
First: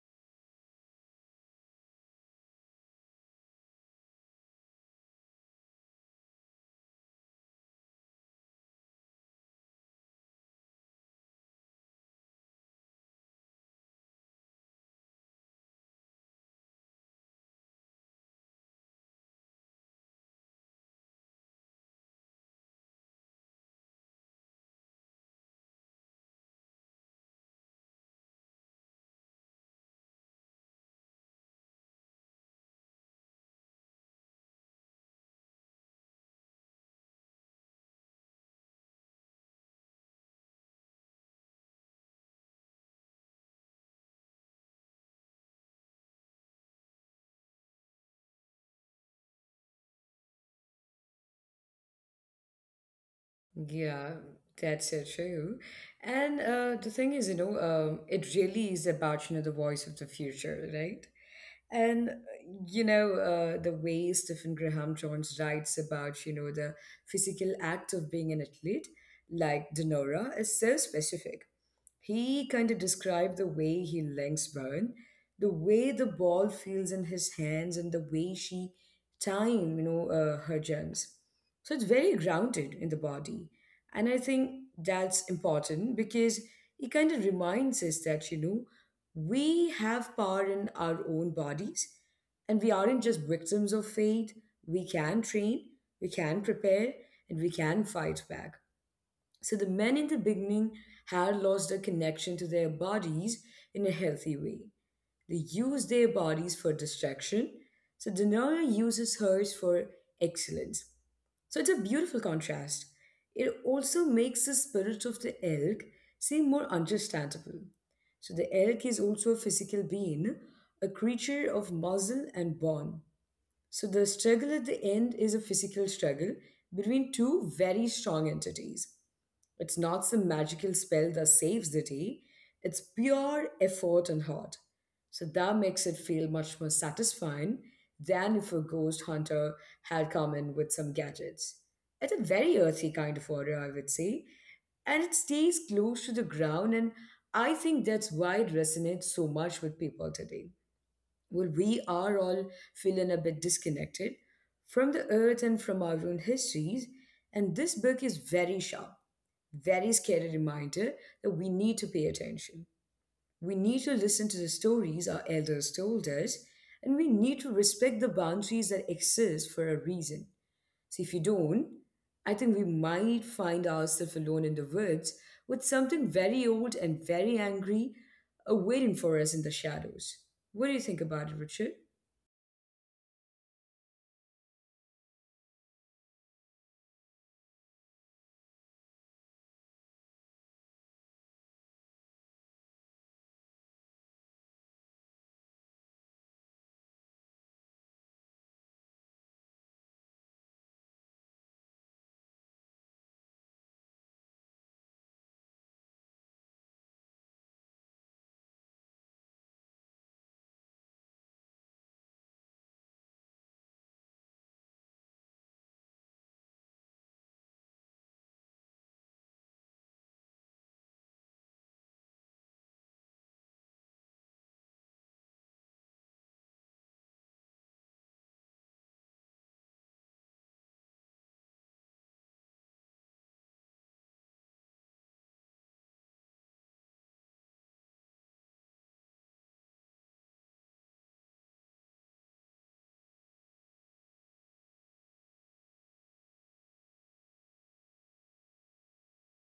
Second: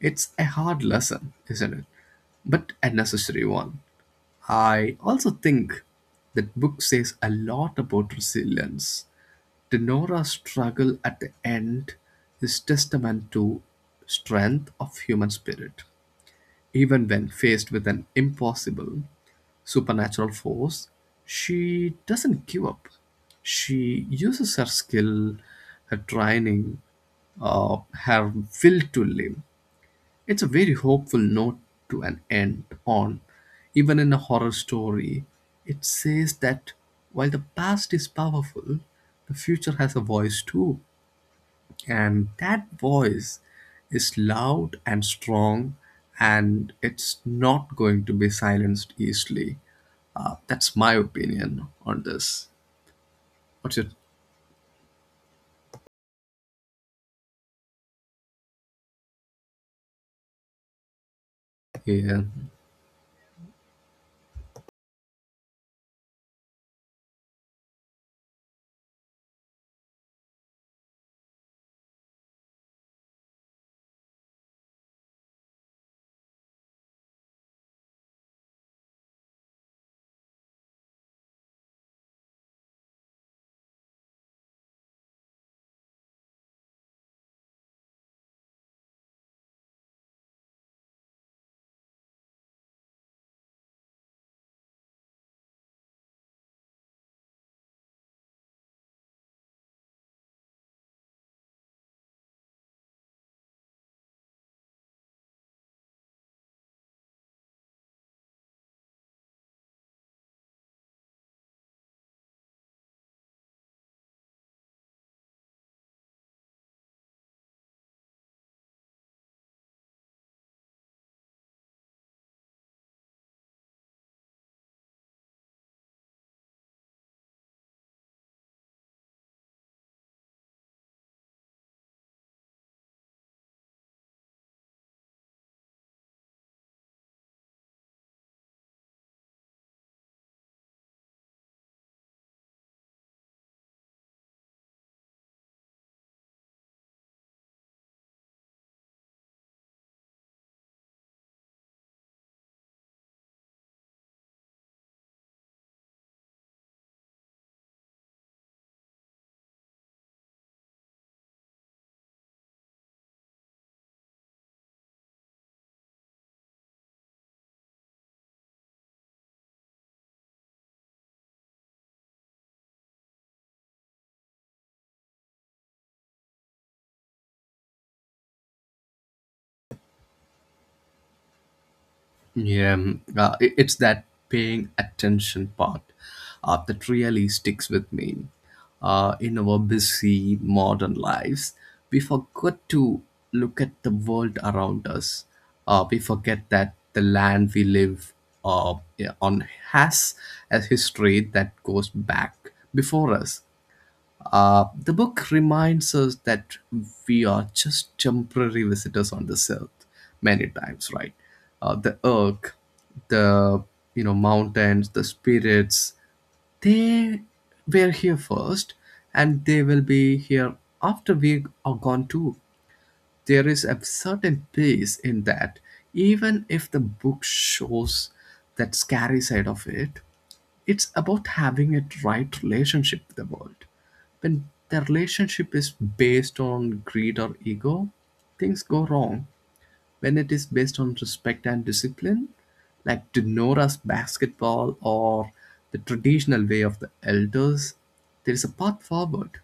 It's a hard lesson, isn't it? But a necessary one. I also think that book says a lot about resilience. The Nora's struggle at the end is testament to strength of human spirit. Even when faced with an impossible supernatural force, she doesn't give up. She uses her skill, her training, uh, her will to live. It's a very hopeful note to an end on. Even in a horror story, it says that while the past is powerful, the future has a voice too, and that voice is loud and strong and it's not going to be silenced easily. That's my opinion on this. What's your?
Yeah, that's so true. And the thing is, it really is about, the voice of the future, right? And
Yeah.
the way Stephen Graham Jones writes about, the physical act of being an athlete, like Denora, is so specific. He kind of described the way he links Bowen, the way the ball feels in his hands, and the way she time, her jumps. So it's very grounded in the body. And I think that's important because it kind of reminds us that, we have power in our own bodies, and we aren't just victims of fate. We can train, we can prepare, and we can fight back. So the men in the beginning had lost their connection to their bodies in a healthy way. They used their bodies for distraction. So Daenerys uses hers for excellence. So it's a beautiful contrast. It also makes the spirit of the elk seem more understandable. So the elk is also a physical being, a creature of muscle and bone. So the struggle at the end is a physical struggle between two very strong entities. It's not some magical spell that saves the day. It's pure effort and heart. So that makes it feel much more satisfying than if a ghost hunter had come in with some gadgets. It's a very earthy kind of order, I would say. And it stays close to the ground, and I think that's why it resonates so much with people today well, we are all feeling a bit disconnected from the earth and from our own histories. And this book is very sharp, very scary reminder that we need to pay attention. We need to listen to the stories our elders told us, and we need to respect the boundaries that exist for a reason. So, if you don't, I think we might find ourselves alone in the woods with something very old and very angry, waiting for us in the shadows. What do you think about it, Richard?
It's that paying attention part that really sticks with me. In our busy modern lives, we forget to look at the world around us. We forget that the land we live yeah, on has a history that goes back before us. The book reminds us that we are just temporary visitors on this earth many times, right? The earth, the you know mountains, the spirits, they were here first and they will be here after we are gone too. There is a certain peace in that, even if the book shows that scary side of it. It's about having a right relationship with the world. When the relationship is based on greed or ego, things go wrong. When it is based on respect and discipline, like to Nora's basketball or the traditional way of the elders, there is a path forward.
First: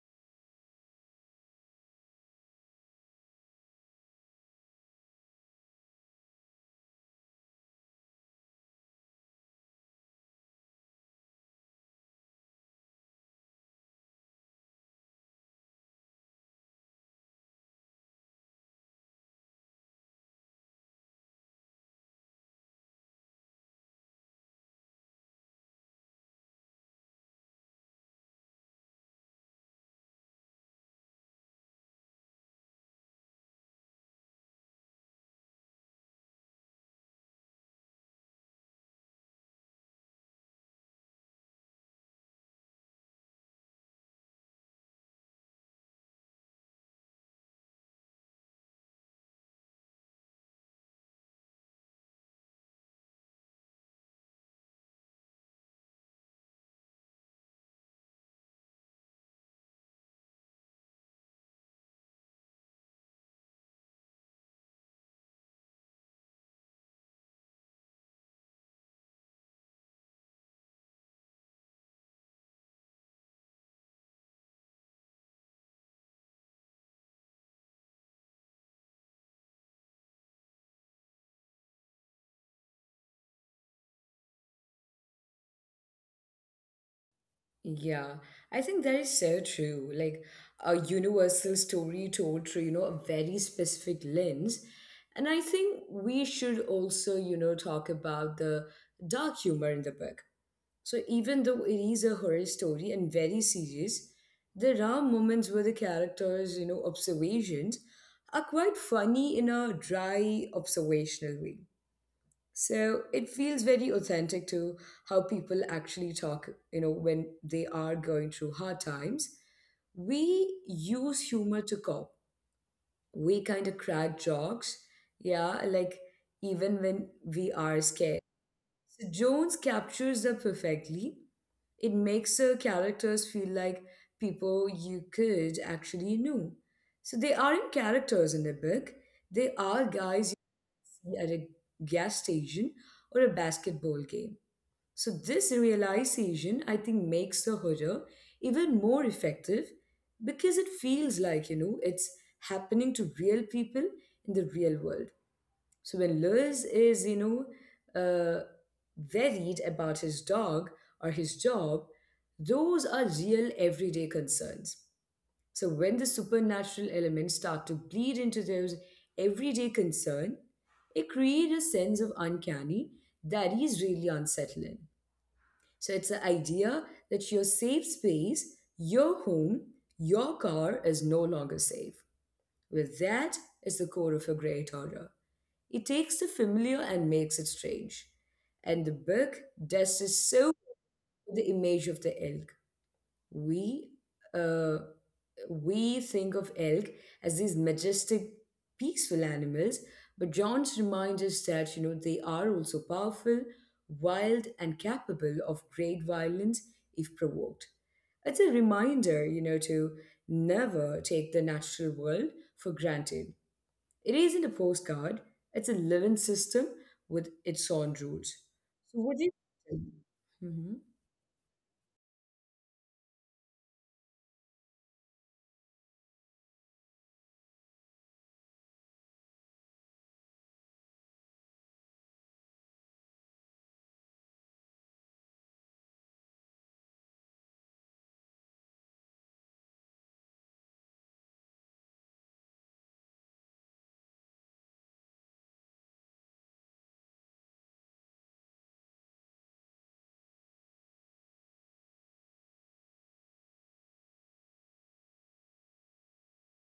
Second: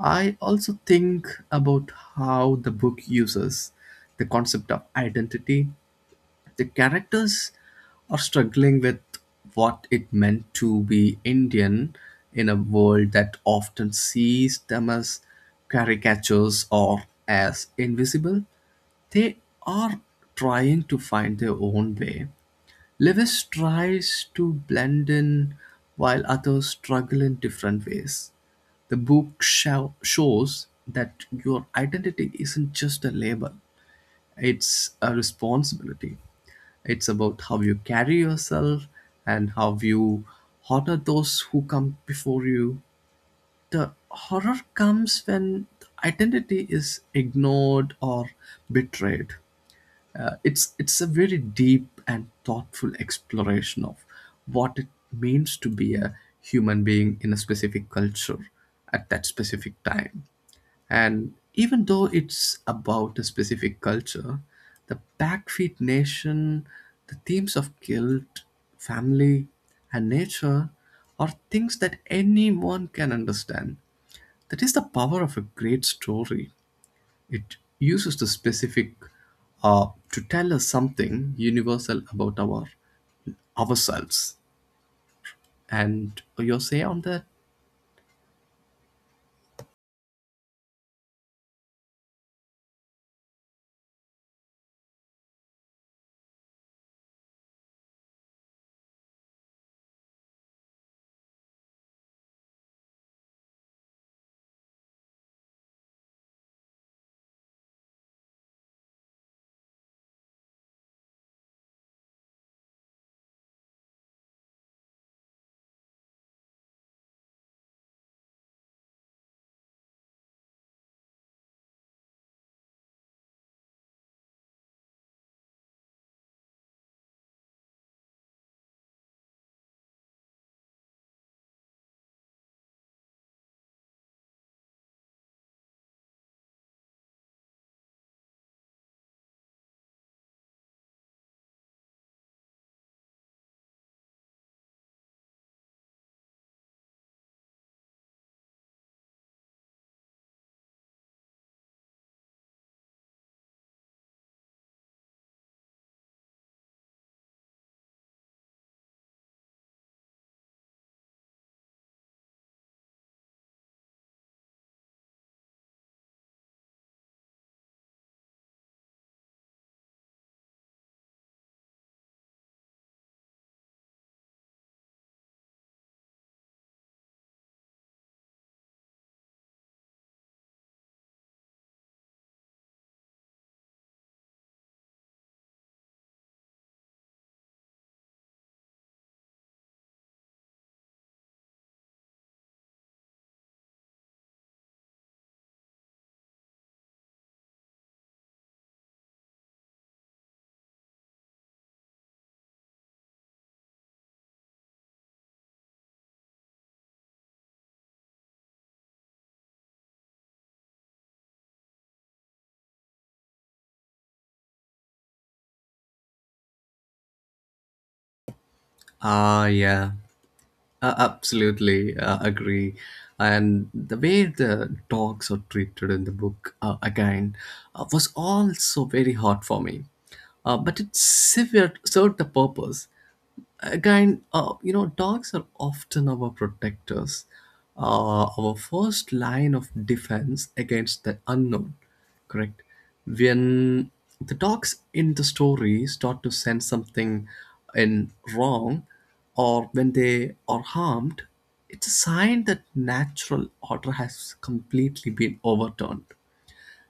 I also think about how the book uses the concept of identity. The characters are struggling with what it meant to be Indian in a world that often sees them as caricatures or as invisible. They are trying to find their own way. Lewis tries to blend in while others struggle in different ways. The shows that your identity isn't just a label, it's a responsibility. It's about how you carry yourself and how you honor those who come before you. The horror comes when identity is ignored or betrayed. It's a very deep and thoughtful exploration of what it means to be a human being in a specific culture at that specific time. And even though it's about a specific culture, the Backfeet Nation, the themes of guilt, family, and nature are things that anyone can understand. That is the power of a great story. It uses the specific to tell us something universal about ourselves. And your say on that?
Yeah, I think that is so true. Like a universal story told through, a very specific lens. And I think we should also, talk about the dark humor in the book. So even though it is a horror story and very serious, there are moments where the characters, observations are quite funny in a dry, observational way. So it feels very authentic to how people actually talk, when they are going through hard times. We use humor to cope. We kind of crack jokes, yeah, like even when we are scared. So Jones captures that perfectly. It makes her characters feel like people you could actually know. So they aren't characters in the book. They are guys at a gas station or a basketball game. So, this realization, I think, makes the horror even more effective because it feels like, it's happening to real people in the real world. So, when Lewis is, worried about his dog or his job, those are real everyday concerns. So when the supernatural elements start to bleed into those everyday concern, it creates a sense of uncanny that is really unsettling. So it's the idea that your safe space, your home, your car is no longer safe. Well, that is the core of a great horror. It takes the familiar and makes it strange. And the book does this so well with the image of the elk. We uh, we think of elk as these majestic, peaceful animals, but John's reminds us that, they are also powerful, wild, and capable of great violence if provoked. It's a reminder, to never take the natural world for granted. It isn't a postcard, it's a living system with its own rules. So, what do you
Ah, yeah,
think? Mm-hmm.
absolutely agree. And the way the dogs are treated in the book again was also very hard for me. But it served the purpose. Again, you know dogs are often our protectors, our first line of defense against the unknown, correct? When the dogs in the story start to sense something in wrong or when they are harmed, it's a sign that natural order has completely been overturned.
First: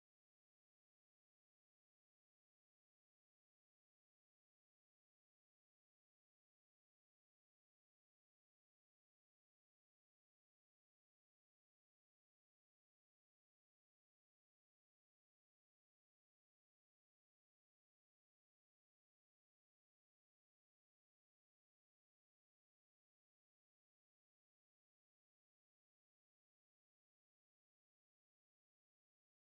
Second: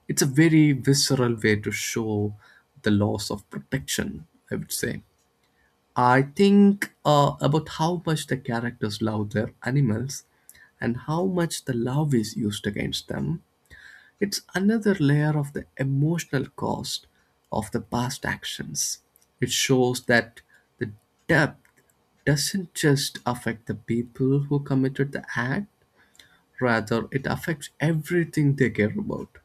It's a very visceral way to show the loss of protection, I would say. I think about how much the characters love their animals and how much the love is used against them. It's another layer of the emotional cost of the past actions. It shows that the depth doesn't just affect the people who committed the act, rather, it affects everything they care about.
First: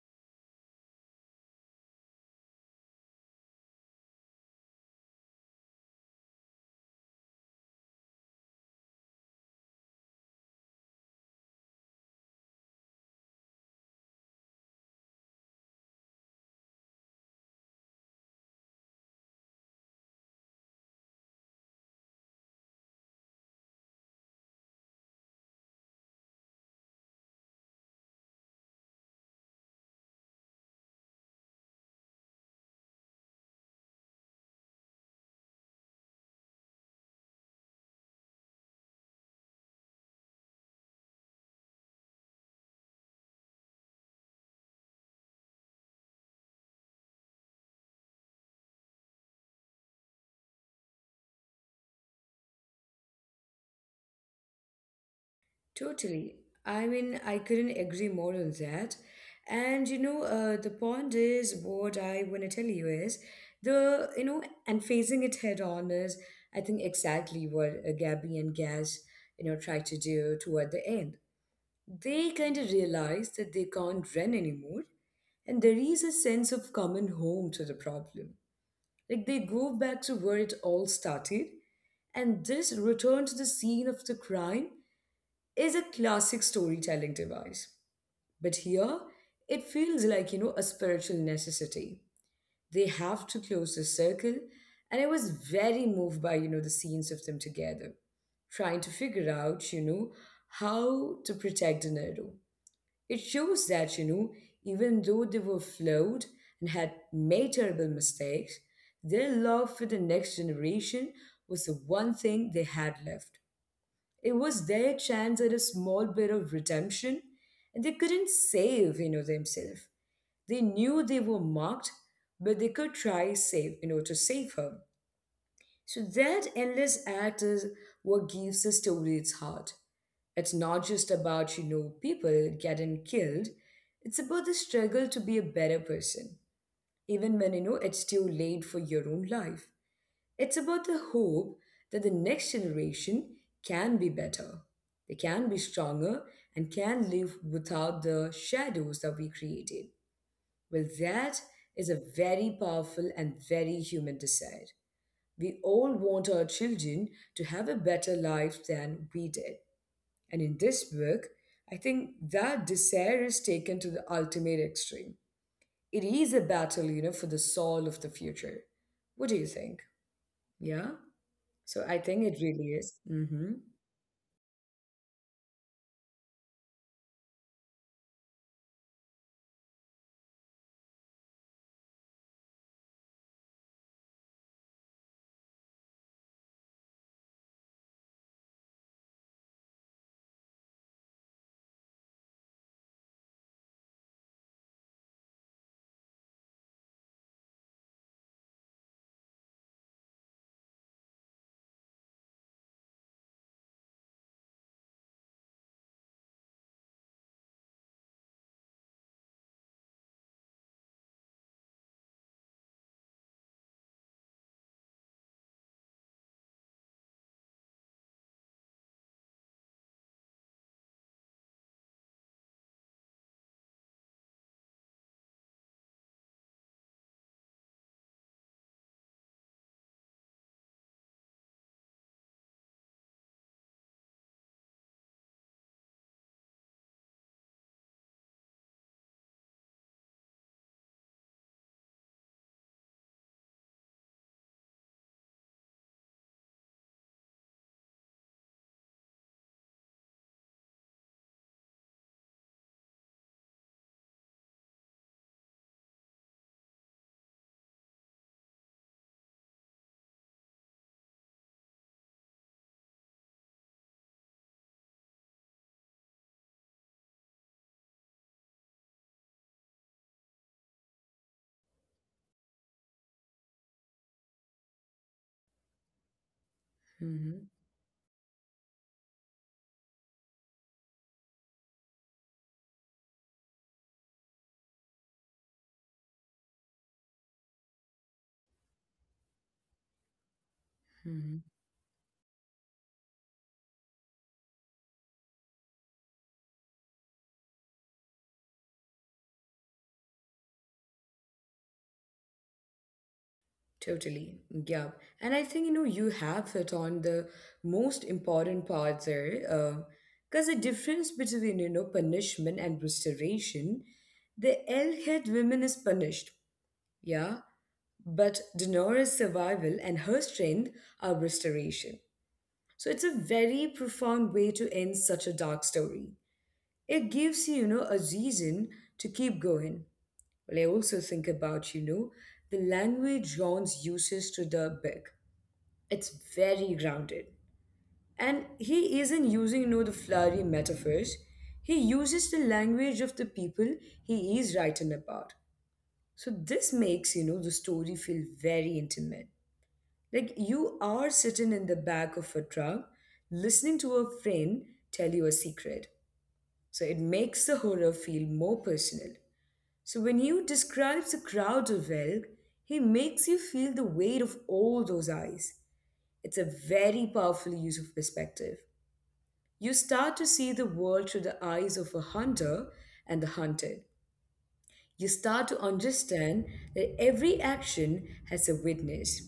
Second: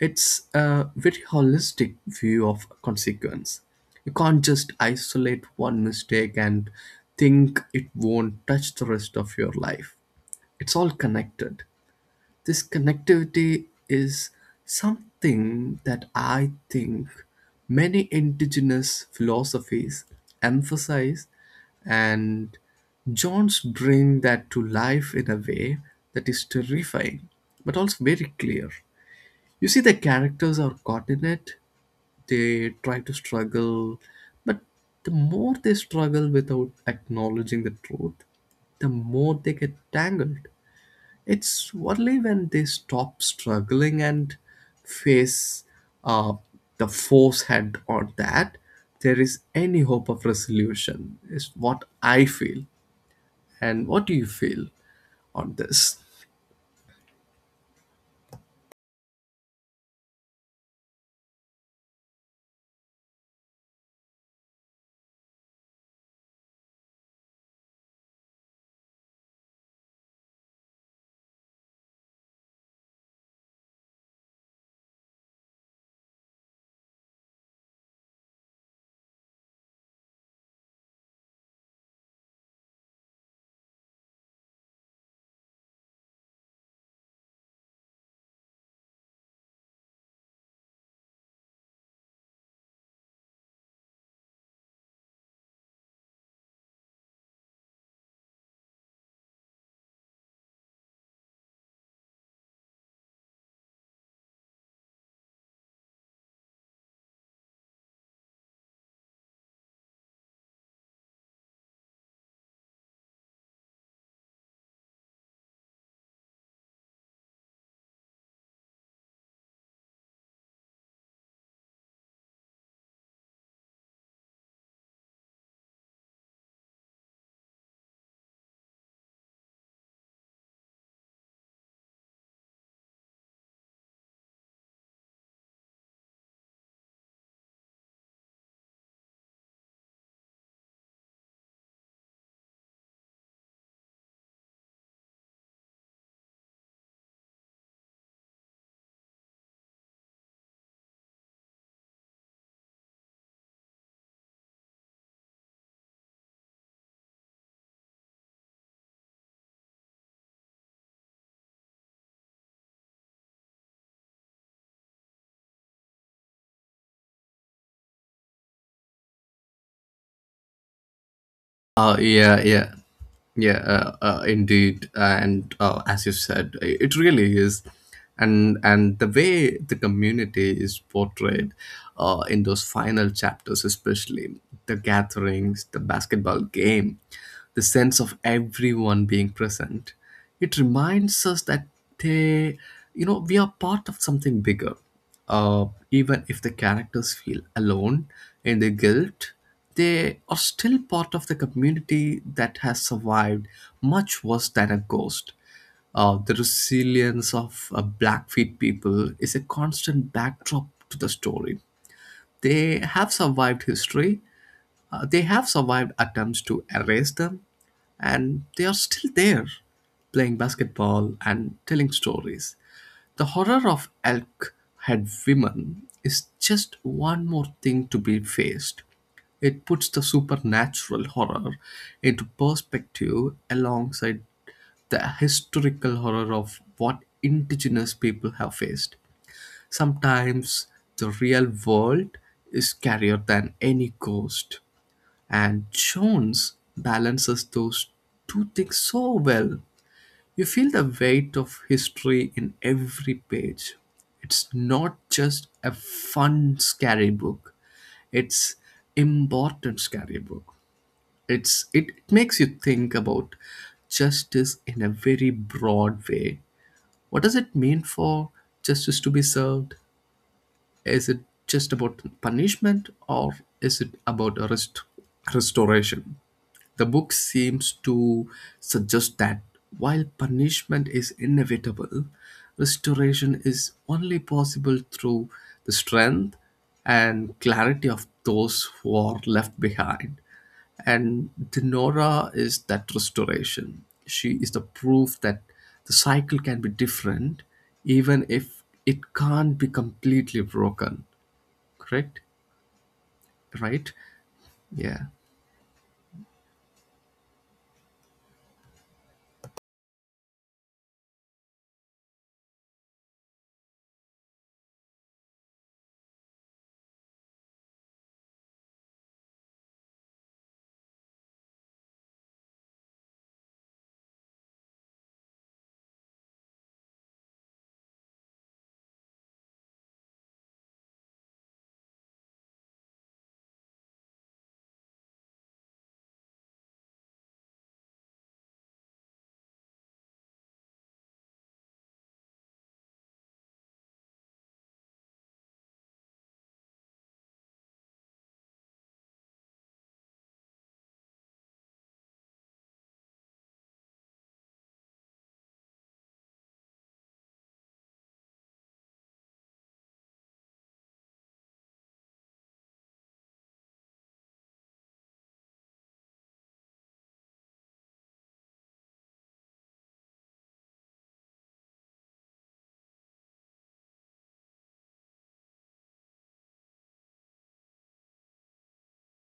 It's a very holistic view of consequence. You can't just isolate one mistake and think it won't touch the rest of your life. It's all connected. This connectivity is something that I think many indigenous philosophies emphasize, and Jones bring that to life in a way that is terrifying but also very clear. You see, the characters are caught in it. They try to struggle, but the more they struggle without acknowledging the truth, the more they get tangled. It's only when they stop struggling and face uh, the force head on that there is any hope of resolution, is what I feel. And what do you feel on this?
Totally. I mean, I couldn't agree more on that. And you know, the point is what I want to tell you is the, and facing it head on is, I think, exactly what Gabby and Gaz, try to do toward the end. They kind of realize that they can't run anymore, and there is a sense of coming home to the problem. Like they go back to where it all started, and this return to the scene of the crime is a classic storytelling device. But here, it feels like, a spiritual necessity. They have to close the circle, and I was very moved by, the scenes of them together, trying to figure out, how to protect Dinero. It shows that, even though they were flawed and had made terrible mistakes, their love for the next generation was the one thing they had left. It was their chance at a small bit of redemption, and they couldn't save, themselves. They knew they were marked, but they could try save, to save her. So that endless act is what gives the story its heart. It's not just about, people getting killed. It's about the struggle to be a better person, even when, it's too late for your own life. It's about the hope that the next generation can be better, they can be stronger, and can live without the shadows that we created. Well, that is a very powerful and very human desire. We all want our children to have a better life than we did. And in this book, I think that desire is taken to the ultimate extreme. It is a battle, for the soul of the future. What do you think? Yeah? So
Uh,
I think
yeah,
it
yeah,
really is. Mm-hmm.
yeah, indeed. And as you said, it really is. And the way the community is portrayed in those final chapters, especially the gatherings, the basketball game, the sense of everyone being present, it reminds us that they, you know, we are part of something bigger. Even if the characters feel alone in their guilt, they are still part of the community that has survived much worse than a ghost. The resilience of Blackfeet people is a constant backdrop to the story. They have survived history, they have survived attempts to erase them, and they are still there playing basketball and telling stories. The horror of elk head women is just one more thing to be faced. It puts the supernatural horror into perspective alongside the historical horror of what indigenous people have faced. Sometimes the real world is scarier than any ghost, and Jones balances those two things so well. You feel the weight of history in every page. It's not just a fun, scary book. It's important scary book. It makes you think about justice in a very broad way. What does it mean for justice to be served? Is it just about punishment or is it about restoration? The book
Mm-hmm.
seems to suggest that while punishment is inevitable, restoration is only possible through the strength and clarity of those who are left behind. And
Mm-hmm.
Denora is that restoration. She is the proof that the cycle can be different, even if it can't be completely broken. Correct? Right?
Totally. Yeah.
Yeah.
And I think, you have hit on the most important part there. Because the difference between, punishment and restoration, the L-head woman is punished. Yeah. But Denora's survival and her strength are restoration. So it's a very profound way to end such a dark story. It gives you, a reason to keep going. Well, I also think about, the language John's uses to the big. It's very grounded. And he isn't using, the flowery metaphors. He uses the language of the people he is writing about. So this makes, the story feel very intimate. Like you are sitting in the back of a truck, listening to a friend tell you a secret. So it makes the horror feel more personal. So when he describes the crowd of elk, he makes you feel the weight of all those eyes. It's a very powerful use of perspective. You start to see the world through the eyes of a hunter and the hunted. You start to understand that every action has a witness,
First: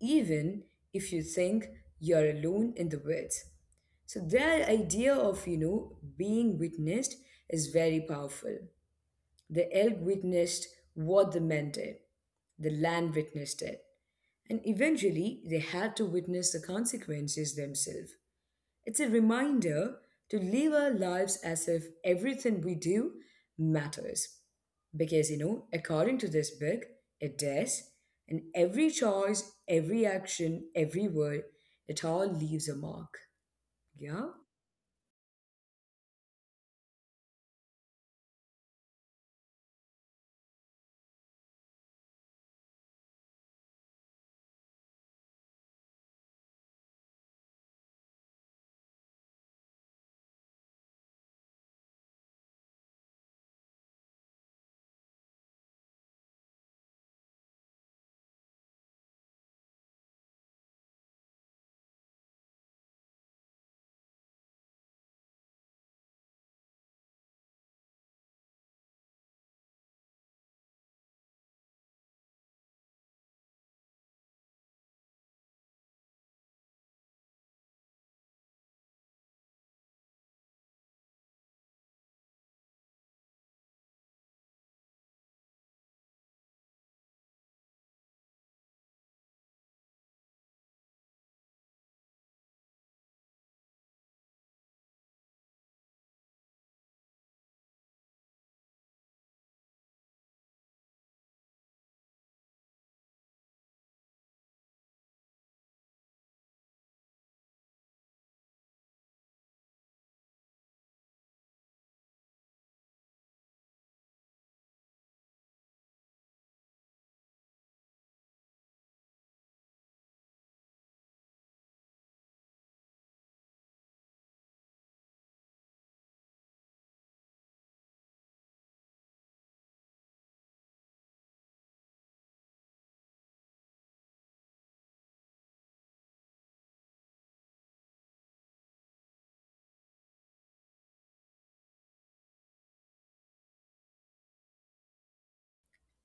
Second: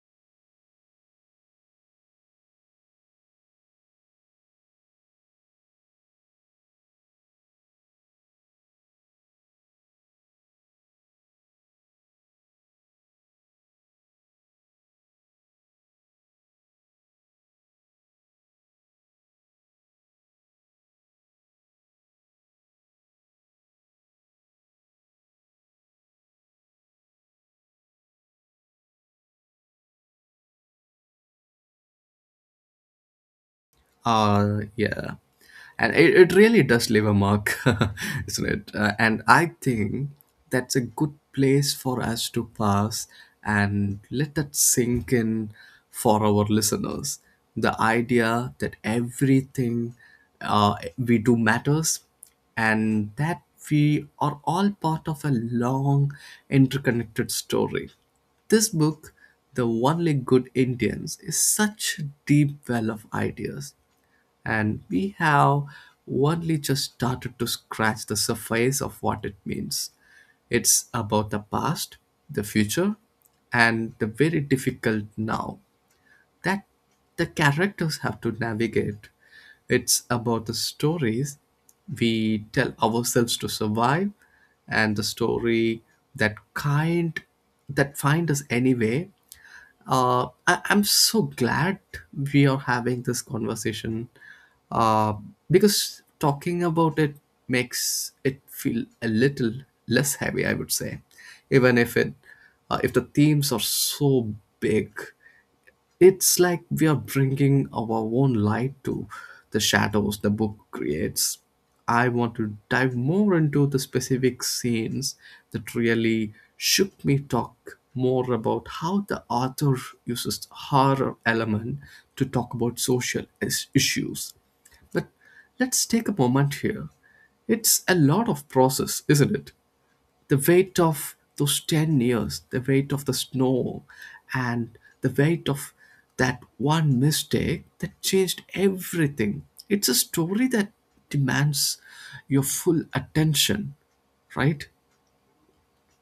even if you think you're alone in the woods. So that idea of, being witnessed is very powerful. The elk witnessed what the men did, the land witnessed it, and eventually they had to witness the consequences themselves. It's a reminder to live our lives as if everything we do matters. Because, according to this book, it does. And every choice, every action, every word, it all leaves a mark. Yeah?
Yeah. And it really does leave a mark, isn't it? And I think that's a good place for us to pass and let that sink in for our listeners. The idea that everything we do matters and that we are all part of a long, interconnected story. This book, The Only Good Indians, is such a deep well of ideas, and we have only just started to scratch the surface of what it means. It's about the past, the future, and the very difficult now that the characters have to navigate. It's about the stories we tell ourselves to survive and the story that kind that find us anyway. I'm so glad we are having this conversation uh, because talking about it makes it feel a little less heavy, I would say, even if it if the themes are so big, it's like we are bringing our own light to the shadows the book creates. I want to dive more into the specific scenes that really shook me, talk more about how the author uses horror element to talk about social issues. But let's take a moment here. It's a lot of process, isn't it? The weight of those 10 years, the weight of the snow, and the weight of that one mistake that changed everything. It's a story that demands your full attention, right?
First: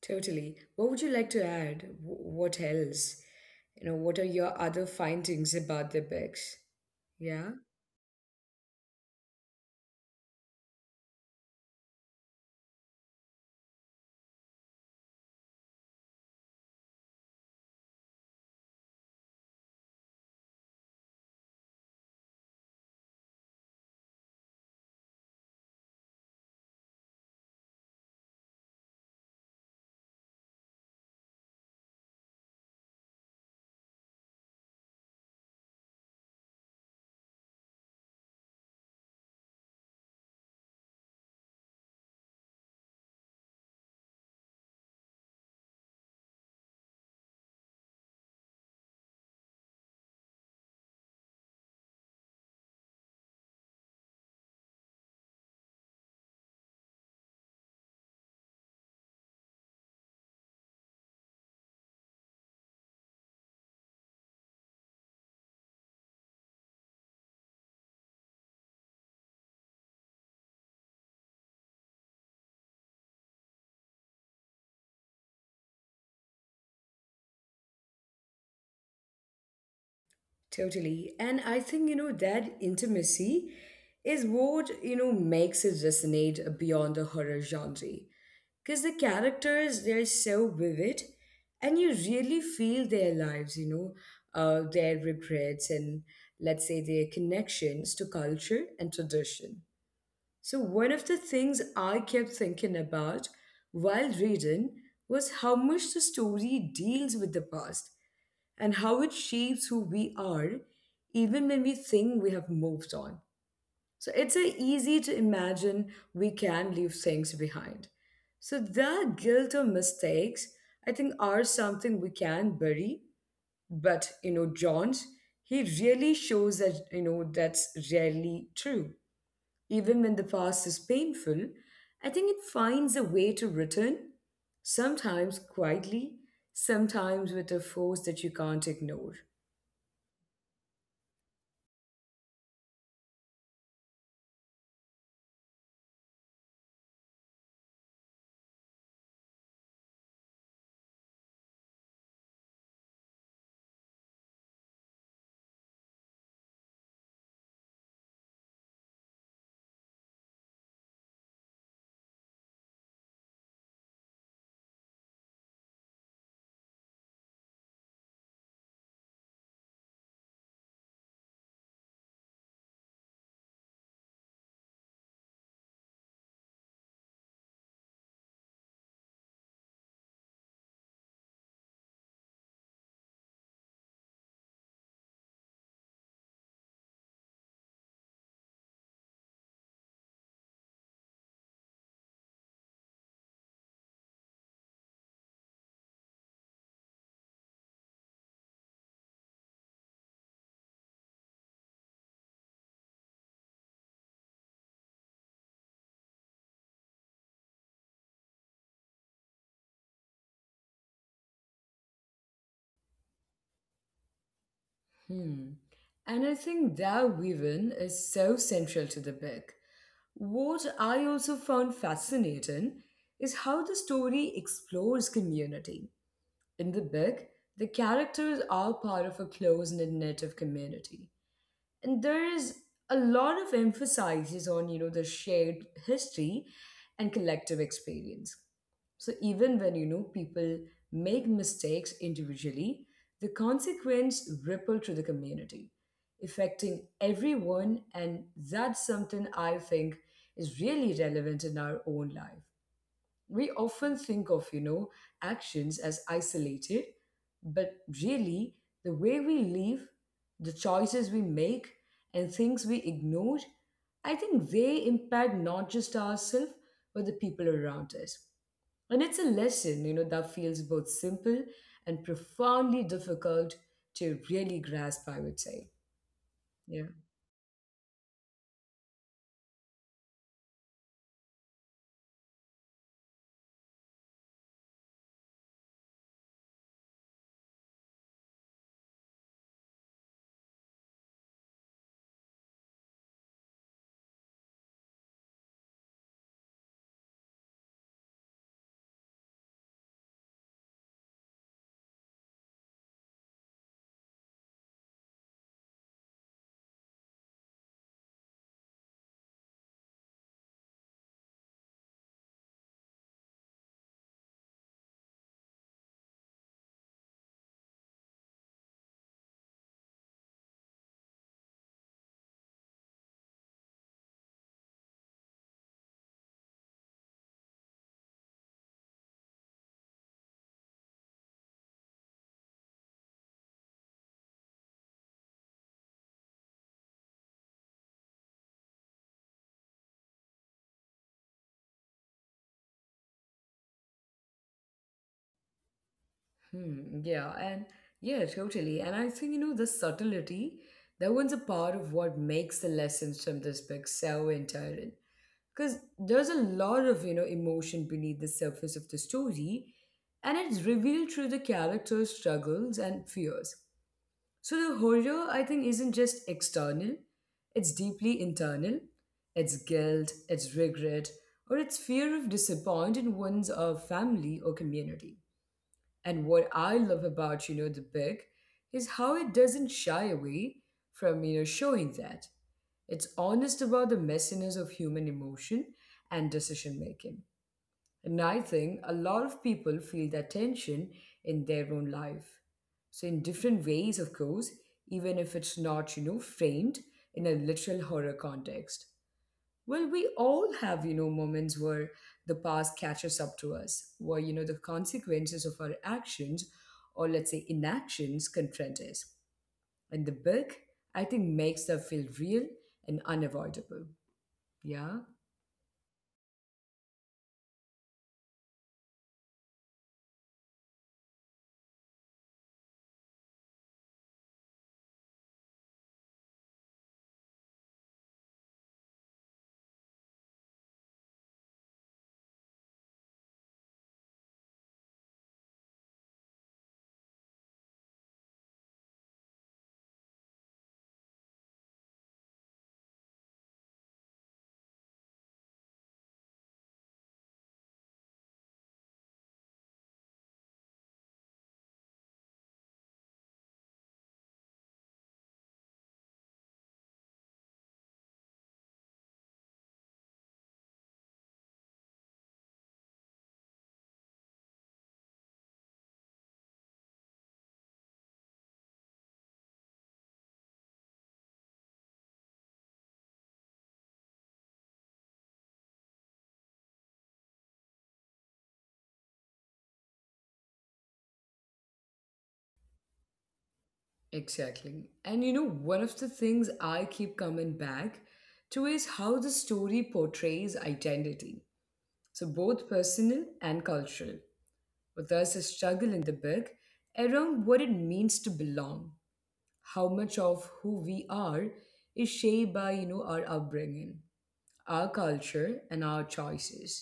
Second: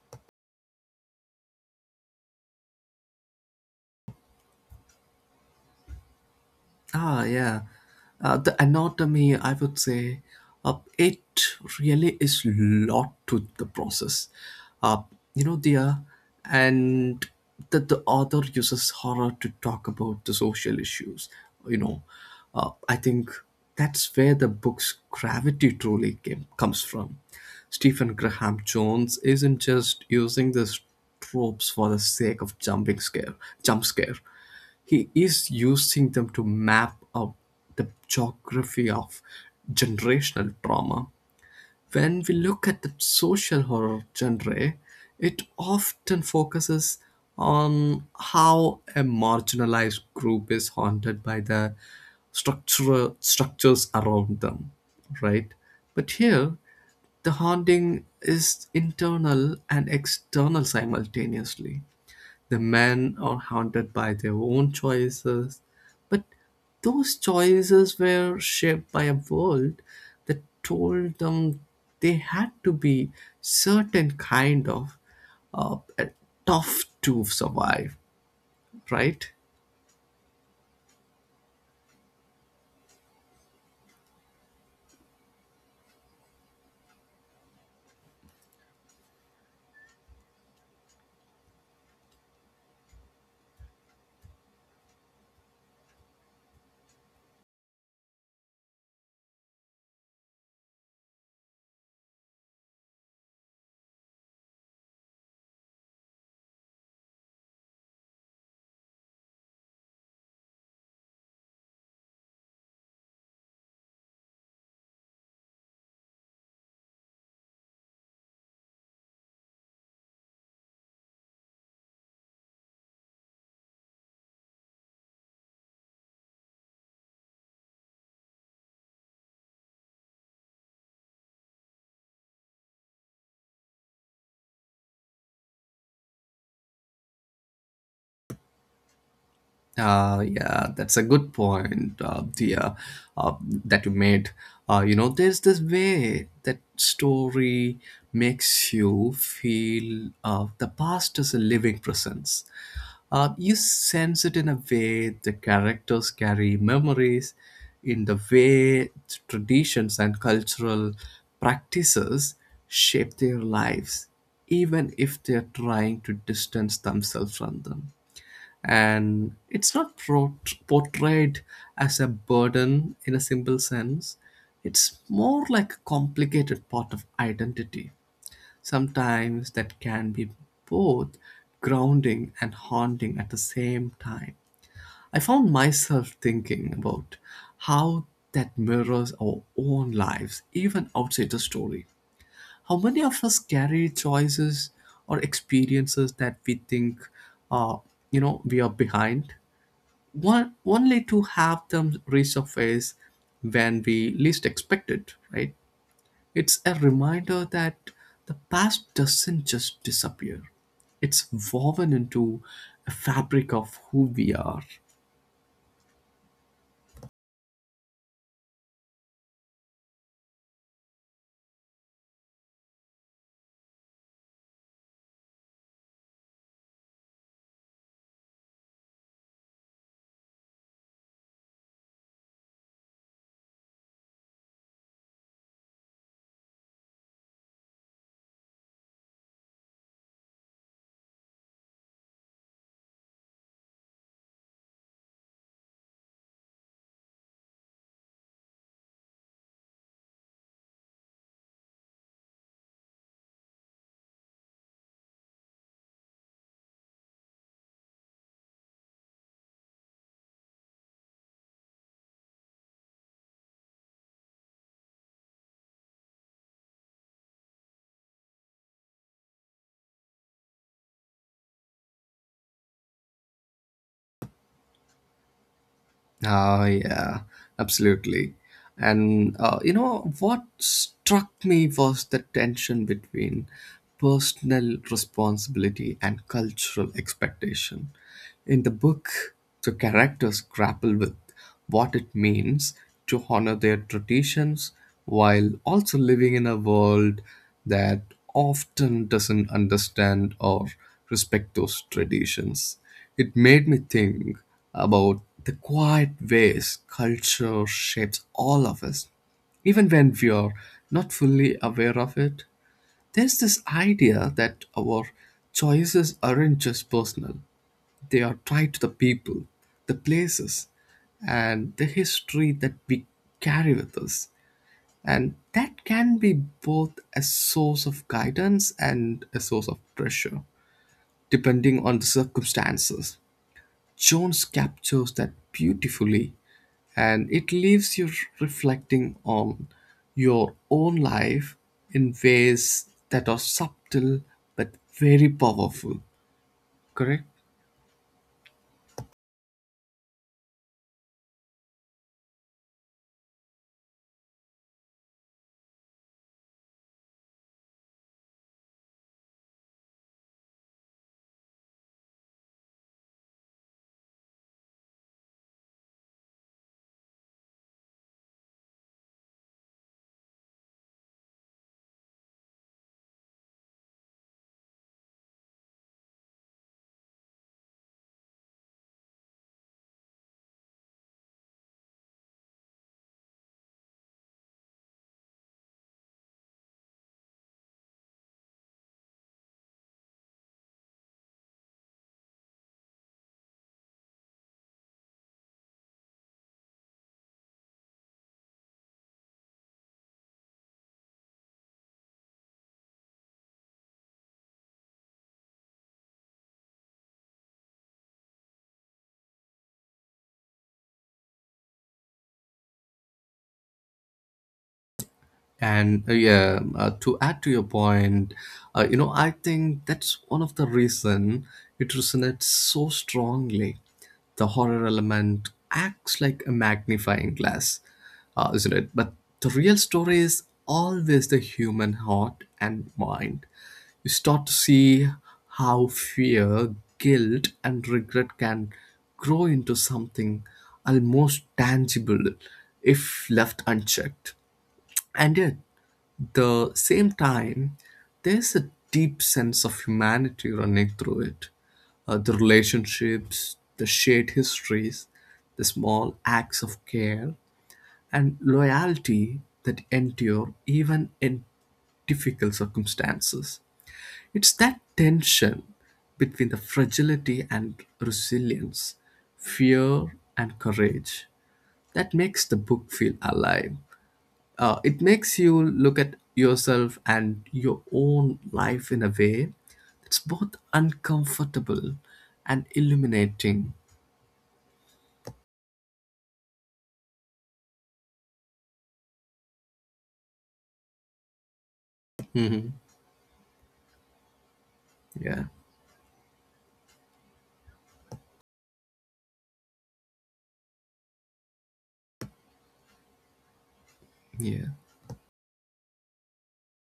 Totally. What would you like to add? What else? You know, what are your other findings about the books?
Ah,
Yeah,
yeah. The anatomy, I would say, it really is lot to the process. Uh, you know, there, and that the author uses horror to talk about the social issues. You know, I think that's where the book's gravity truly comes from. Stephen Graham Jones isn't just using the tropes for the sake of jump scare. He is using them to map out the geography of generational trauma. When we look at the social horror genre, it often focuses on how a marginalized group is haunted by the structural structures around them, right? But here, the haunting is internal and external simultaneously. The men are haunted by their own choices, but those choices were shaped by a world that told them they had to be certain kind of uh, tough to survive, right?
totally. And I think, that intimacy is what, makes it resonate beyond the horror genre. Because the characters, they're so vivid and you really feel their lives, you know, their regrets and, let's say, their connections to culture and tradition. So, one of the things I kept thinking about while reading was how much the story deals with the past and how it shapes who we are, even when we think we have moved on. So, it's easy to imagine we can leave things behind. So, the guilt or mistakes, I think, are something we can bury. But, you know, John, he really shows that, that's rarely true. Even when the past is painful, I think it finds a way to return, sometimes quietly, sometimes with a force that you can't ignore.
Yeah, that's a good point, dear, uh, that you made. You know, there's this way that story makes you feel the past is a living presence. You sense it in a way the characters carry memories, in the way traditions and cultural practices shape their lives, even if they're trying to distance themselves from them. And it's not portrayed as a burden in a simple sense, it's more like a complicated part of identity. Sometimes that can be both grounding and haunting at the same time. I found myself thinking about how that mirrors our own lives, even outside the story. How many of us carry choices or experiences that we think, uh, you know, we are behind, one, only to have them resurface when we least expect it, right? It's a reminder that the past doesn't just disappear, it's woven into a fabric of who we are.
Hmm. And I think that weaving is so central to the book. What I also found fascinating is how the story explores community. In the book, the characters are part of a close knit native community, and there's a lot of emphasis on, you know, the shared history and collective experience. So even when, you know, people make mistakes individually, the consequence ripple to the community, affecting everyone. And that's something I think is really relevant in our own life. We often think of, actions as isolated, but really, the way we live, the choices we make, and things we ignore, I think they impact not just ourselves, but the people around us. And it's a lesson, that feels both simple and profoundly difficult to really grasp, I would say.
Oh
Yeah.
yeah, absolutely. And you know what struck me was the tension between personal responsibility and cultural expectation. In the book, the characters grapple with what it means to honor their traditions while also living in a world that often doesn't understand or respect those traditions. It made me think about the quiet ways culture shapes all of us, even when we are not fully aware of it. There's this idea that our choices aren't just personal, they are tied to the people, the places, and the history that we carry with us. And that can be both a source of guidance and a source of pressure, depending on the circumstances. Jones captures that beautifully, and it leaves you reflecting on your own life in ways that are subtle but very powerful.
Hmm,
Correct?
yeah, and yeah, totally. And I think, the subtlety, that one's a part of what makes the lessons from this book so entirely. Because there's a lot of, emotion beneath the surface of the story, and it's revealed through the characters' struggles and fears. So the horror, I think, isn't just external, it's deeply internal. It's guilt, it's regret, or it's fear of disappointing one's family or community. And what I love about, the book is how it doesn't shy away from, showing that. It's honest about the messiness of human emotion and decision making. And I think a lot of people feel that tension in their own life. So, in different ways, of course, even if it's not, framed in a literal horror context. Well, we all have, moments where the past catches up to us, where, the consequences of our actions or let's say inactions confront us. And the book, I think, makes that feel real and unavoidable. Yeah,
And yeah, to add to your point, you know, I think that's one of the reason it resonates so strongly. The horror element acts like a magnifying glass, isn't it? But the real story is always the human heart and mind. You start to see how fear, guilt, and regret can grow into something almost tangible if left unchecked. And yet, the same time, there's a deep sense of humanity running through it. The relationships, the shared histories, the small acts of care, and loyalty that endure even in difficult circumstances. It's that tension between the fragility and resilience, fear and courage that makes the book feel alive. It makes you look at yourself and your own life in a way that's both uncomfortable and illuminating.
exactly. And, you know, one of the things I keep coming back to is how the story portrays identity. So, both
Hmm.
personal and cultural. But there's a
Yeah,
struggle in the book around what it means to belong, how much of who we are is shaped by, you know, our upbringing,
yeah.
our culture and our choices.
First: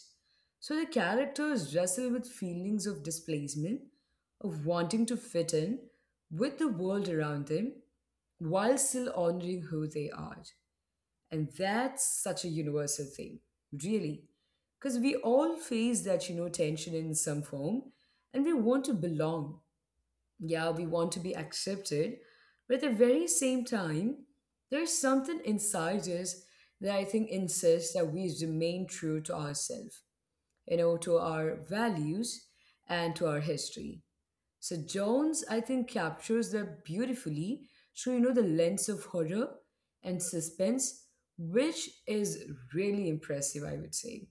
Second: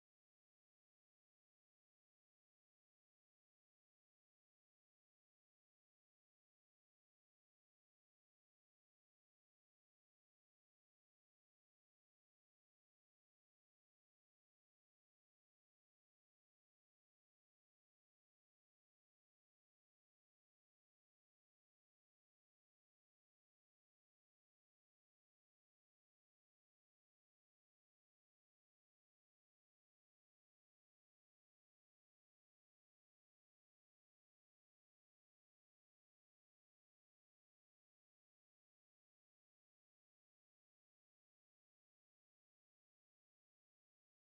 So the characters wrestle with feelings of displacement, of wanting to fit in with the world around them while still honoring who they are. And that's such a universal thing, really, because we all face that, tension in some form. And we want to belong, yeah, we want to be accepted. But at the very same time, there's something inside us that I think insists that we remain true to ourselves, you know, to our values and to our history. So Jones, I think, captures that beautifully through, the lens of horror and suspense, which is really impressive, I would say.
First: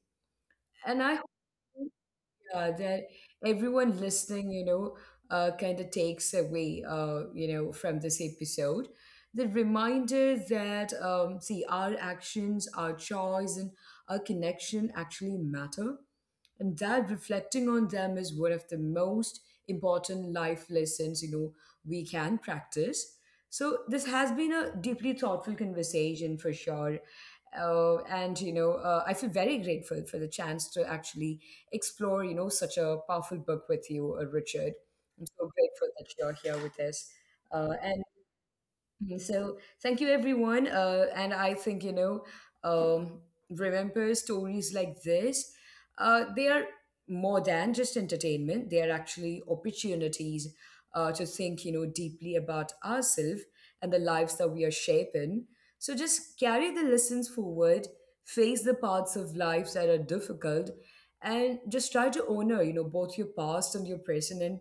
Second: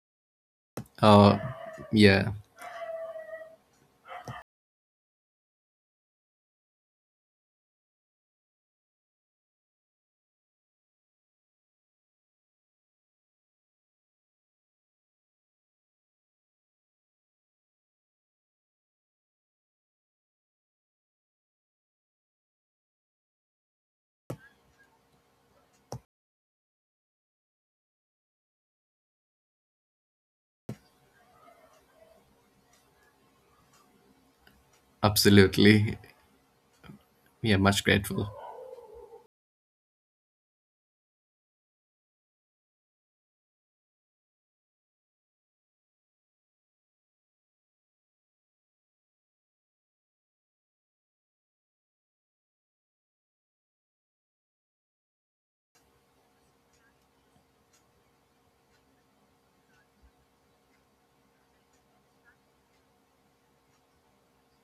And I
Uh, yeah,
yeah, that everyone listening, you know, kind of takes away, you know, from this episode. The reminder that, see, our actions, our choice, and our connection actually matter, and that reflecting on them is one of the most important life lessons, you know, we can practice. So this has been a deeply thoughtful conversation for sure. And you know, I feel very grateful for the chance to actually explore, you know, such a powerful book with you, Richard. I'm so grateful
absolutely.
that you're here with us,
Yeah, much
and
grateful.
okay, so thank you everyone. And I think, you know, um, remember stories like this. They are more than just entertainment. They are actually opportunities to think, deeply about ourselves and the lives that we are shaping. So just carry the lessons forward, face the parts of life that are difficult, and just try to honor, both your past and your present, and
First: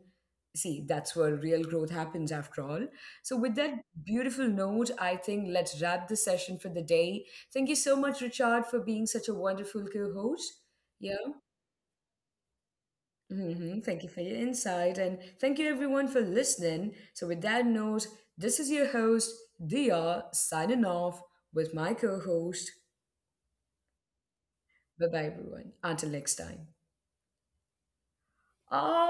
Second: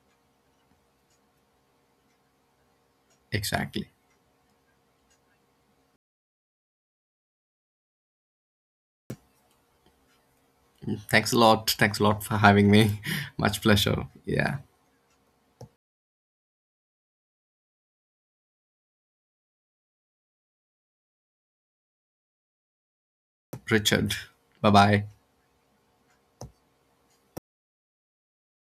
see, that's where real growth happens after all. So, with that
Exactly.
beautiful note, I think let's wrap the session for the day. Thank you so much, Richard, for being such a wonderful co host.
Thanks
Yeah.
a lot. Thanks a lot for having me. Much
Hmm, thank
pleasure.
you for your
Yeah.
insight. And thank you, everyone, for listening. So, with that note, this is your host, Dia, signing off with my co host.
Richard. Bye bye.
Bye bye, everyone. Until next time. Ah.